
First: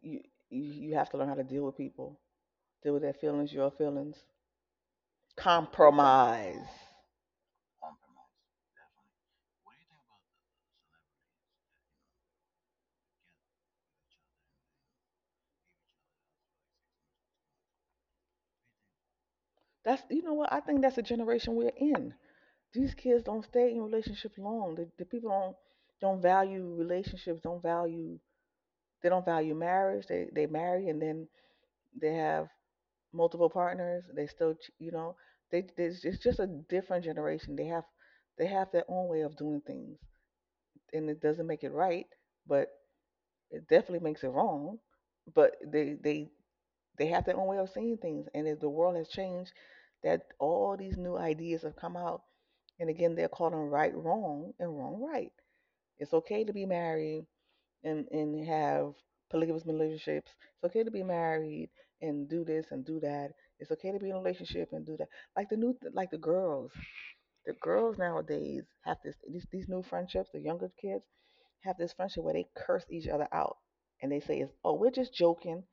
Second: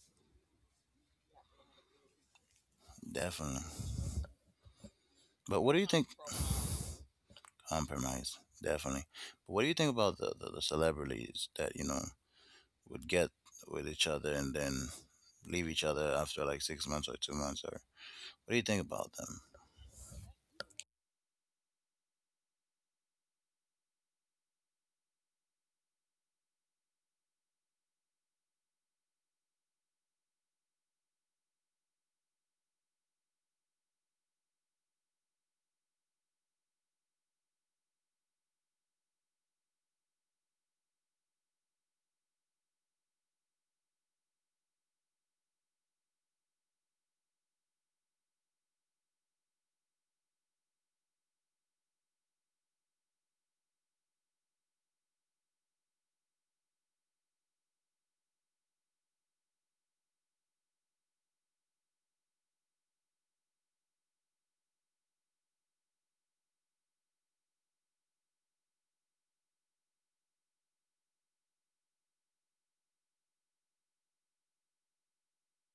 A: you you to learn how to deal with people, deal with their feelings,
B: Definitely.
A: your feelings.
B: But what do you think?
A: Compromise.
B: Compromise. Definitely. But what do you think about the celebrities that you know would get with each other and then leave each other after like 6 months or 2 months, or what do you think about them?
A: That's You know what I think, that's the generation we're in. These kids don't stay in relationships long. The people don't value relationships. Don't value They don't value marriage. They marry and then they have multiple partners. They still you know, they it's just a different generation. They have their own way of doing things. And it doesn't make it right, but it definitely makes it wrong. But they have their own way of seeing things, and as the world has changed, that all these new ideas have come out, and again they're calling right wrong and wrong right. It's okay to be married and have polygamous relationships. It's okay to be married and do this and do that. It's okay to be in a relationship and do that. Like the new like the girls nowadays have these new friendships. The younger kids have this friendship where they curse each other out and they say, "Oh, we're just joking,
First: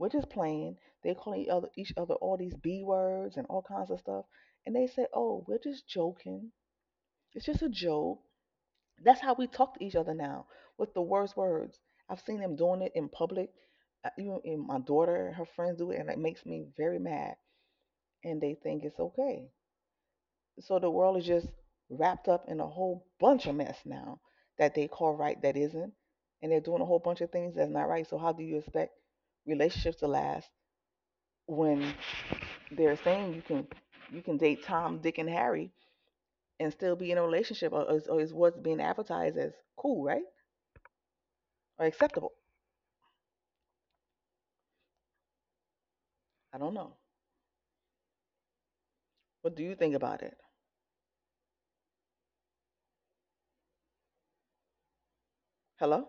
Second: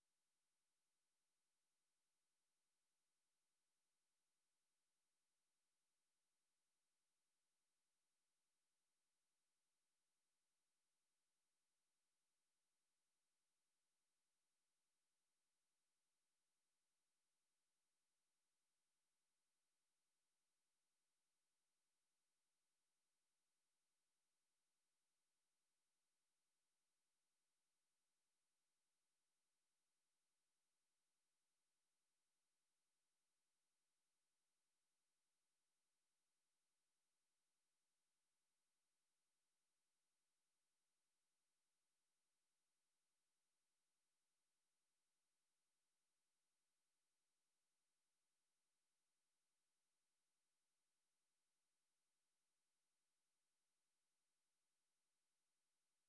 A: we're just playing." They call each other all these b words and all kinds of stuff, and they say, "Oh, we're just joking. It's just a joke." That's how we talk to each other now with the worst words. I've seen them doing it in public. Even my daughter, and her friends do it, and it makes me very mad. And they think it's okay, so the world is just wrapped up in a whole bunch of mess now that they call right that isn't, and they're doing a whole bunch of things that's not right. So how do you expect relationships to last when they're saying you can date Tom, Dick and Harry and still be in a relationship? Or is what's being advertised as cool, right, or acceptable? I don't know. What do you think about it? Hello?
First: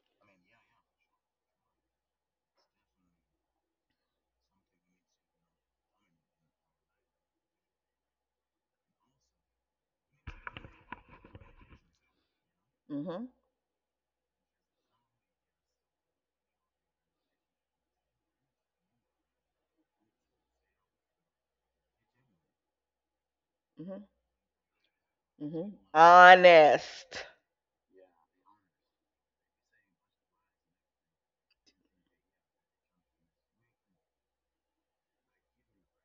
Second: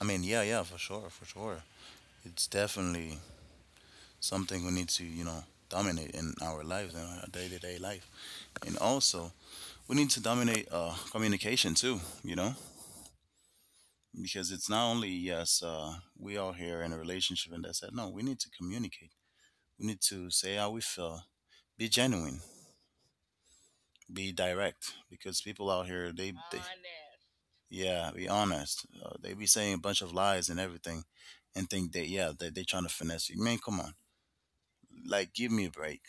B: I mean, yeah, yeah, for sure, for sure. It's definitely something we need to, you know, dominate in our lives, in our day to day life. And also, we need to dominate communication too, you know,
A: Mm-hmm.
B: because it's not only, yes, we are here in a relationship and that's it. No, we need to communicate. We need to say how we feel, be genuine,
A: Mm-hmm.
B: be direct, because people
A: Mm-hmm,
B: out here, they
A: honest.
B: yeah, be honest. They be saying a bunch of lies and everything, and think that yeah, they trying to finesse you. Man, come on. Like, give me a break.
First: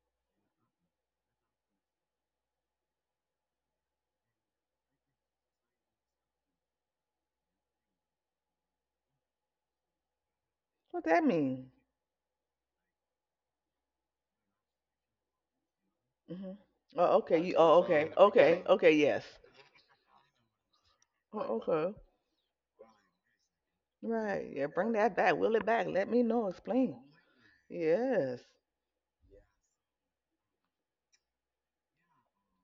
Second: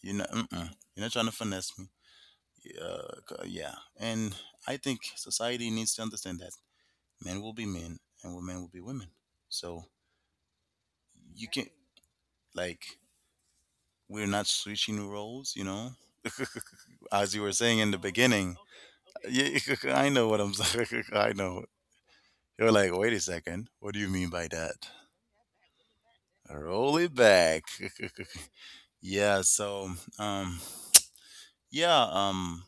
B: You're not, mm-mm. You're not trying to finesse me. Yeah. And I think society needs to understand that men will be men and women will be women. So
A: What that
B: you can,
A: mean?
B: like, we're not switching roles, you know?
A: Mm-hmm. Oh,
B: As you
A: okay,
B: were
A: you.
B: saying
A: Oh,
B: in the
A: okay,
B: beginning,
A: okay, okay, yes.
B: yeah, I know what I'm saying. I
A: Oh,
B: know.
A: okay.
B: You're like, wait a second. What do you mean by
A: Right. Yeah,
B: that?
A: bring that back. Will it back. Let me know.
B: Roll
A: Explain.
B: it back.
A: Yes.
B: Yeah. So, um, yeah.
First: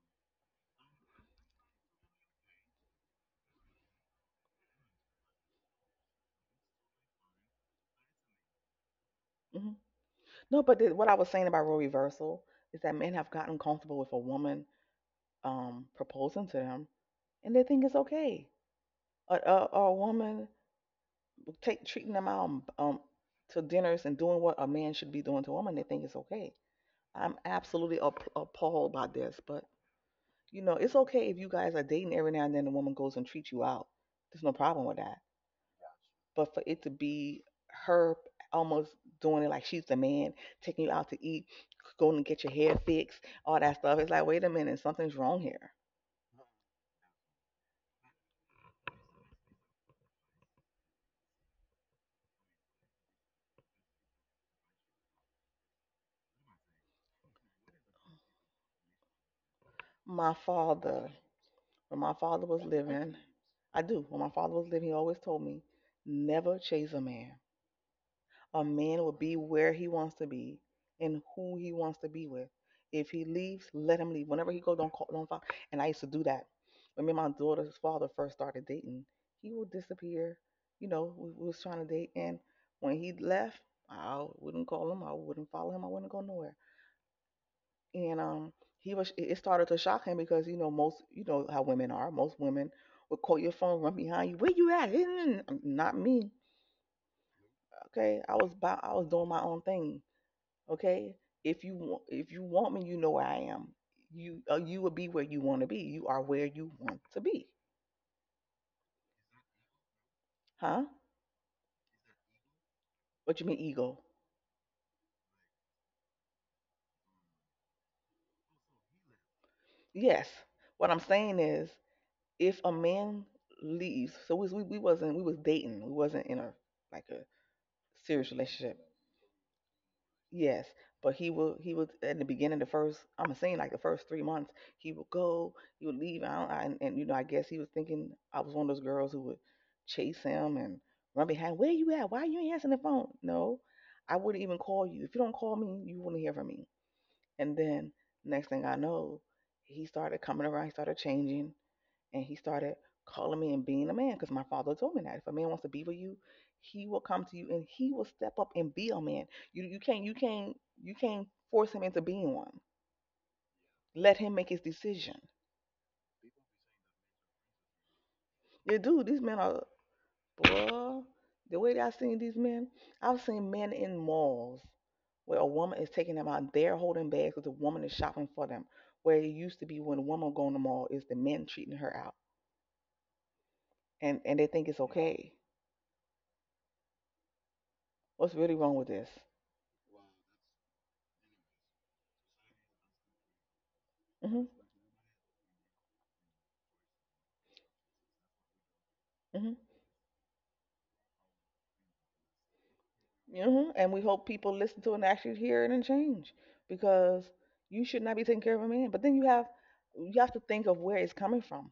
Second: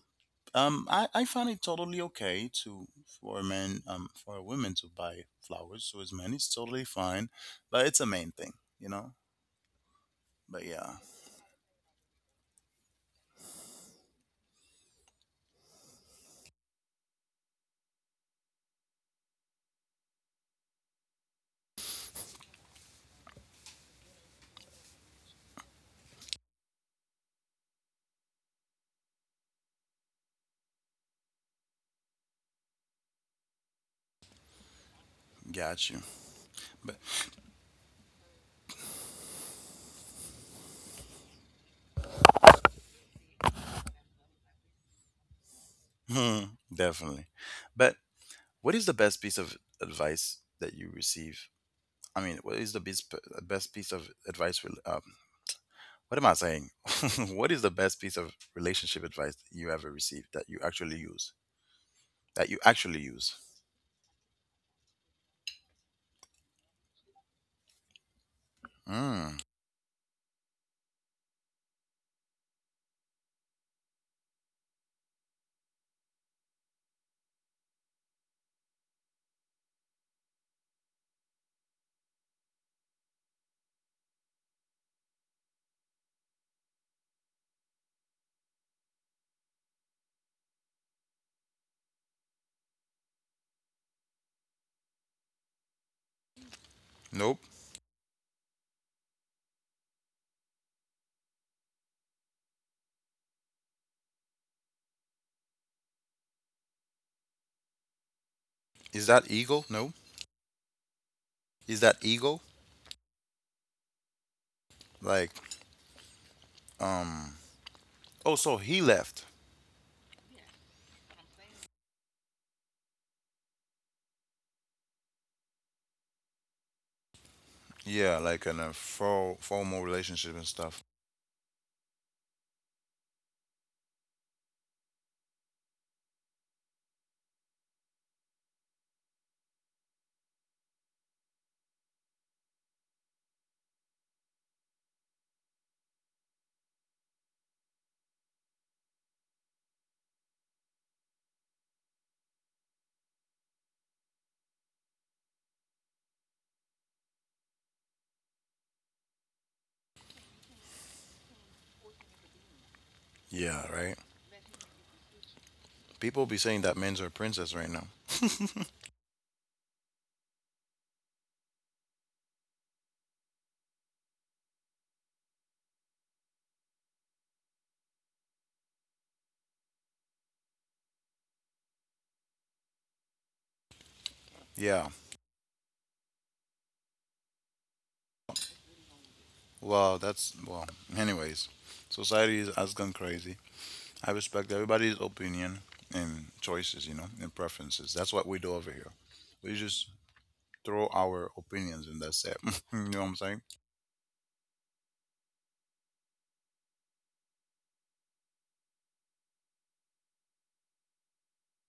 B: I find it totally okay to, for a woman to buy flowers to his man. It's totally fine, but it's a main thing, you know.
A: Hmm. No,
B: But
A: but
B: yeah,
A: what I was saying about role reversal is that men have gotten comfortable with a woman proposing to them, and they think it's okay. A, a woman take treating them out, to dinners, and doing what a man should be doing to a woman, they think it's okay. I'm absolutely appalled by this, but you know, it's okay if you guys are dating every now and then. The woman goes and treats you out. There's no problem with that.
B: got you.
A: But for it to
B: But
A: be her almost doing it like she's the man, taking you out to eat, going to get your hair fixed, all that stuff. It's like, wait a minute, something's wrong here.
B: definitely. But what is the best piece of advice that you receive? I mean, what is the best piece of advice? What am I saying? What is the best piece of relationship advice that you ever received
A: My
B: that you actually
A: father,
B: use?
A: when my
B: That
A: father
B: you
A: was
B: actually
A: living —
B: use?
A: I do. When my father was living, he always told me, never chase a man. A man will
B: Mm,
A: be where he wants to be and who he wants to be with. If he leaves, let him leave. Whenever he goes, don't call, don't follow. And I used to do that. When me and my daughter's father first started dating, he would disappear. You know, we was trying to date, and when he left, I wouldn't call him. I wouldn't follow him. I wouldn't go nowhere. And he was. It started to shock him because you know most, you know how women are. Most women would call your phone, run behind you. Where you at? Not me.
B: nope.
A: Okay, I was about. I was doing my own thing. Okay? If you want me, you know where I am. You you will be where you want to be. You are where you want to be.
B: Is that ego? No.
A: Huh?
B: Is that ego?
A: What you mean ego?
B: Like, um, oh, so he left.
A: Yes. What I'm saying is, if a man leaves — so we wasn't we was dating. We wasn't in a, like, a
B: Yeah,
A: serious
B: like in a
A: relationship.
B: formal relationship and
A: Yes,
B: stuff.
A: but he will. He would in the beginning, the first. I'm saying like the first 3 months, he would go. He would leave out, and you know, I guess he was thinking I was one of those girls who would chase him and run behind. Where you at? Why you ain't answering the phone? No, I wouldn't even call you. If you don't call me, you wouldn't hear from me. And then next thing I know, he started coming around. He started changing, and he started calling me and being a man, because my father told me that if a man wants to be with you, he will come to you and he will step up and be a man. You can't you can't force him into being one.
B: Yeah, right?
A: Let him make his decision.
B: People be saying that men's are princess right now.
A: Yeah, dude, these men are, boy, the way that I've seen these men. I've seen men in malls where a woman is taking them out, they're holding bags because the woman is shopping for them, where it used to be when a woman go in the mall, is the men treating her out. And they think it's
B: Yeah,
A: okay. What's really wrong with this?
B: well, that's, well, anyways, society is- has gone crazy. I respect everybody's opinion and choices, you know, and preferences. That's what we do over here.
A: Hmm.
B: We just throw our opinions and that's it. You know what I'm saying?
A: Hmm. And we hope people listen to it and actually hear it and change, because you should not be taking care of a man. But then you have, you have to think of where it's coming from.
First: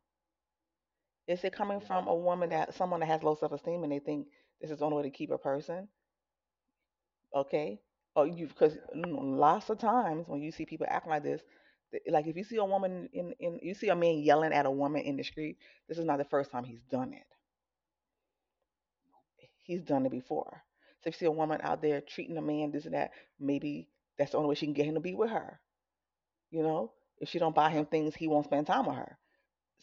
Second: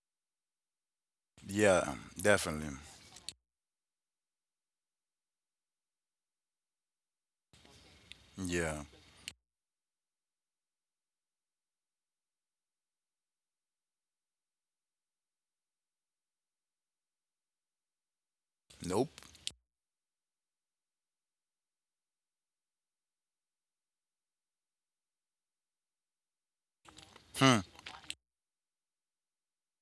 A: Is it coming, yeah,
B: Yeah,
A: from a woman,
B: definitely.
A: that someone that has low self esteem, and they think this is the only way to keep a person? Okay. Or you, because,
B: Yeah.
A: yeah, lots of times when you see people acting like this, like if you see a woman in, you see a man yelling at a woman in the street, this is not the first time he's done it,
B: Nope.
A: he's done it before. So if you see a woman out there treating a man this and that, maybe that's the only way she can get him to be with her. You know, if she don't
B: Hmm.
A: buy him things, he won't spend time with her.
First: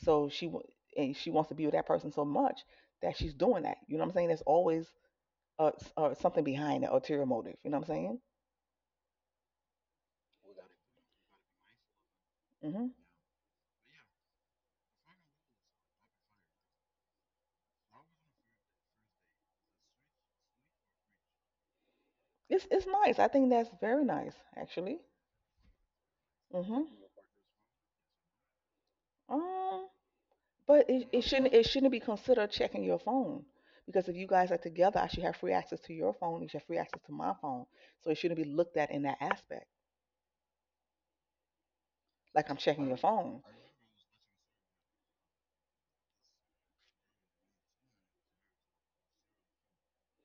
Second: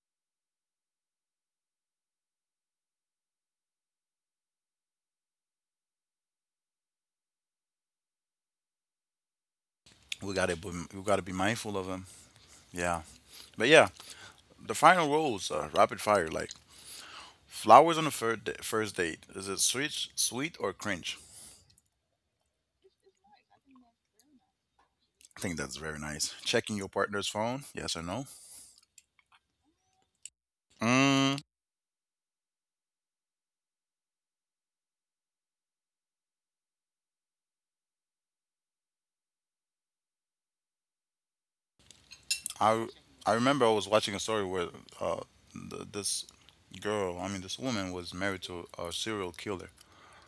A: So she, and she wants to be with that person so much that she's doing that. You know what I'm saying? There's always uh, something behind, the ulterior motive. You know what I'm saying?
B: We gotta be mindful of them.
A: Mm hmm
B: Yeah. But yeah, the final rules are rapid fire. Like flowers on the first date. Is it sweet or cringe?
A: It's nice. I think that's very nice, actually.
B: I think that's very nice.
A: Mm
B: Checking
A: hmm
B: your partner's phone. Yes or no?
A: Um, but it
B: Mm,
A: shouldn't, it shouldn't be considered checking your phone, because if you guys are together, I should have free access to your phone. You should have free access to my phone. So it shouldn't be looked at in that aspect, like I'm
B: I
A: checking your
B: I
A: phone.
B: remember I was watching a story where uh, this girl, I mean this woman, was married to a serial killer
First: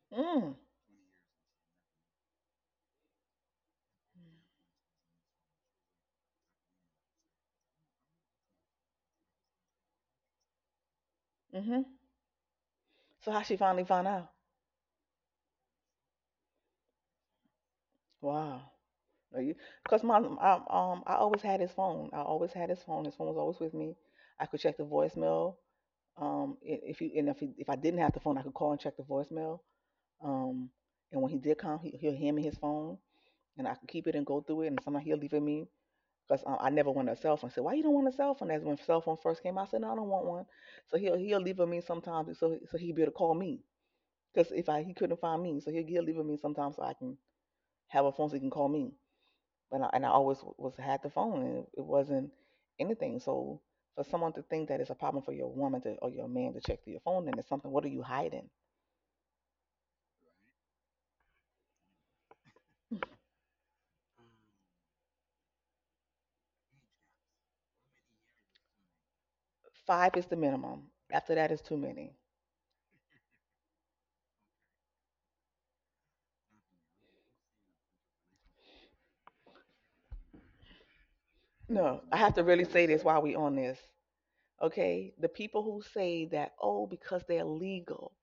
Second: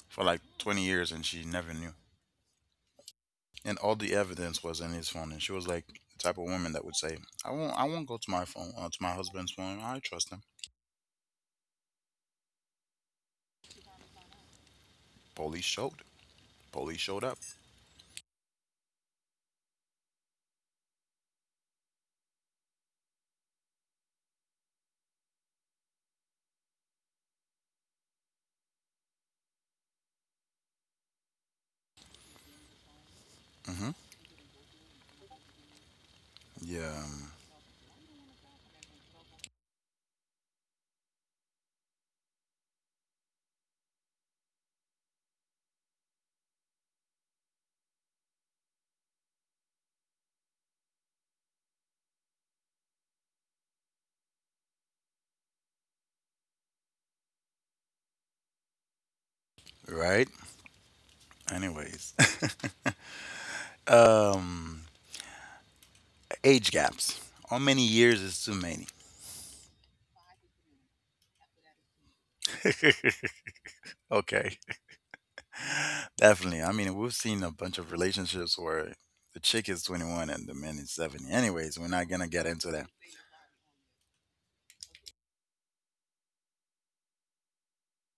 B: for like
A: Mm.
B: 20 years and she never knew. And all the evidence was in his phone. And she was like the type of woman that would say, I won't go to my phone, to my husband's phone. I trust him."
A: Mhm. So how she finally found out?
B: Police showed. Police showed up.
A: Wow. Because my um, I always had his phone. I always had his phone. His phone was always with me. I could check the voicemail. If you, and if he, if I didn't have the phone, I could call and check the voicemail. Um, and when he did come, he'll hand me his phone, and I can
B: Hmm.
A: keep it and go through it. And sometimes he'll leave it me, because I never
B: Yeah.
A: wanted a cell phone. I said, "Why you don't want a cell phone?" That's when cell phone first came out. I said, "No, I don't want one." So he'll leave it me sometimes, so so he'll be able to call me, because if I, he couldn't find me, so he'll leave it me sometimes so I can have a phone so he can call me. But I, and I always was had the phone, and it wasn't anything. So for someone to think that it's a problem for your woman to, or your man to, check through your phone, then it's something. What are you hiding?
B: Right? Anyways. um Age gaps. How many years is too many?
A: Five is the minimum. After that is too many.
B: Okay. Definitely. I mean, we've seen a bunch of relationships where the chick is 21 and the man is 70. Anyways, we're
A: No,
B: not
A: I
B: going to
A: have to
B: get
A: really
B: into
A: say
B: that.
A: this while we on this. Okay, the people who say that, oh, because they're legal,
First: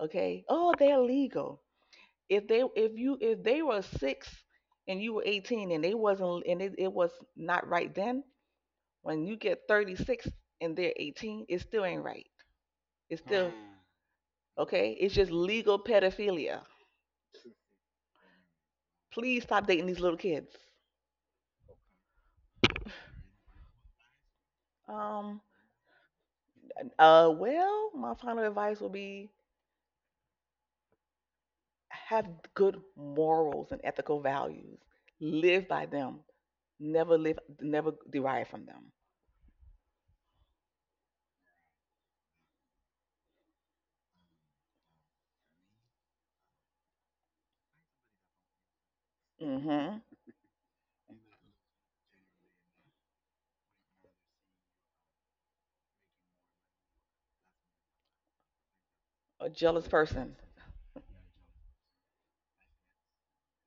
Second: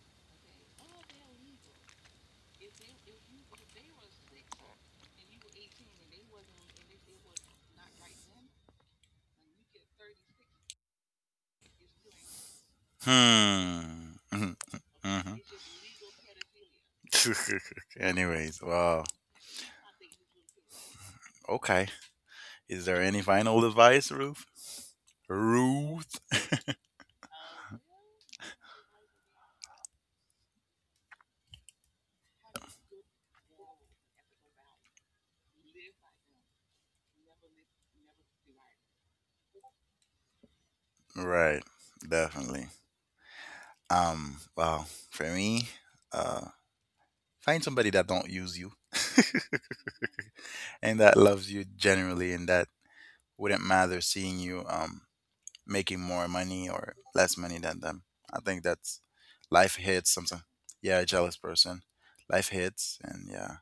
A: okay, oh, they're legal — if they, if you, if they were six and you were 18 and they wasn't, and it was not right then, when you get 36 and they're 18, it still ain't right. It's still —
B: Hmm. Mhm.
A: okay, it's just legal pedophilia.
B: Mhm. Anyways, wow.
A: Please stop dating these little kids.
B: Okay. Is there any final advice, Ruth?
A: Um.
B: Ruth?
A: Uh, well, my final advice will be, have good morals and ethical values. Live by them. Never live, never derive from them.
B: Right. Definitely. Well, for me, uh, find somebody that don't use you
A: Hmm.
B: and that loves you generally and that wouldn't matter seeing you making more money or less money than them. I think that's
A: A
B: life
A: jealous
B: hits
A: person.
B: something. Yeah, a jealous person. Life hits and yeah,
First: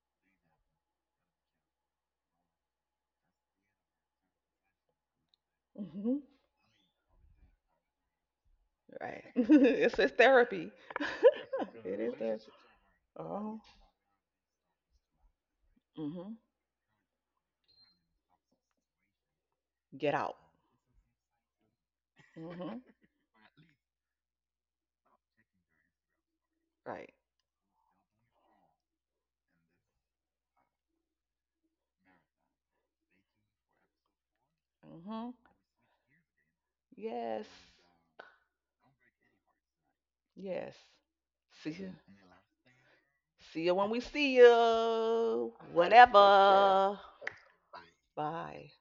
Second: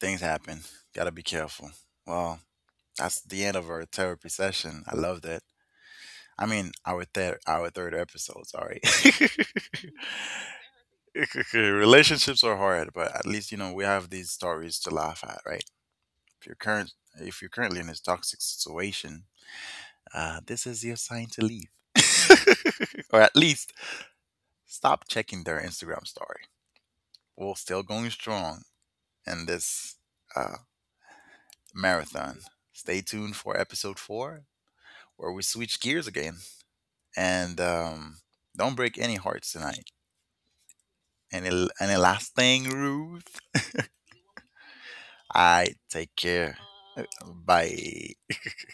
B: things happen. Gotta be careful. Well, that's the end of our therapy session. I loved it.
A: Hmm.
B: I mean, our third episode, sorry.
A: Right. It's therapy. It is
B: Relationships
A: therapy.
B: are hard, but at least you
A: Oh.
B: know we have these stories to laugh at, right?
A: Hmm.
B: If you're current, if you're currently in a toxic situation,
A: Get out.
B: this is your sign to leave,
A: Hmm.
B: or at least stop checking their Instagram story.
A: Right.
B: We're still going strong in this uh, marathon. Stay tuned for episode 4,
A: Hmm.
B: where we switch gears again,
A: Yes.
B: and don't break any hearts tonight.
A: Yes. See you.
B: Any last thing, Ruth?
A: See you when we see you.
B: I take care.
A: Whatever.
B: Bye.
A: Bye.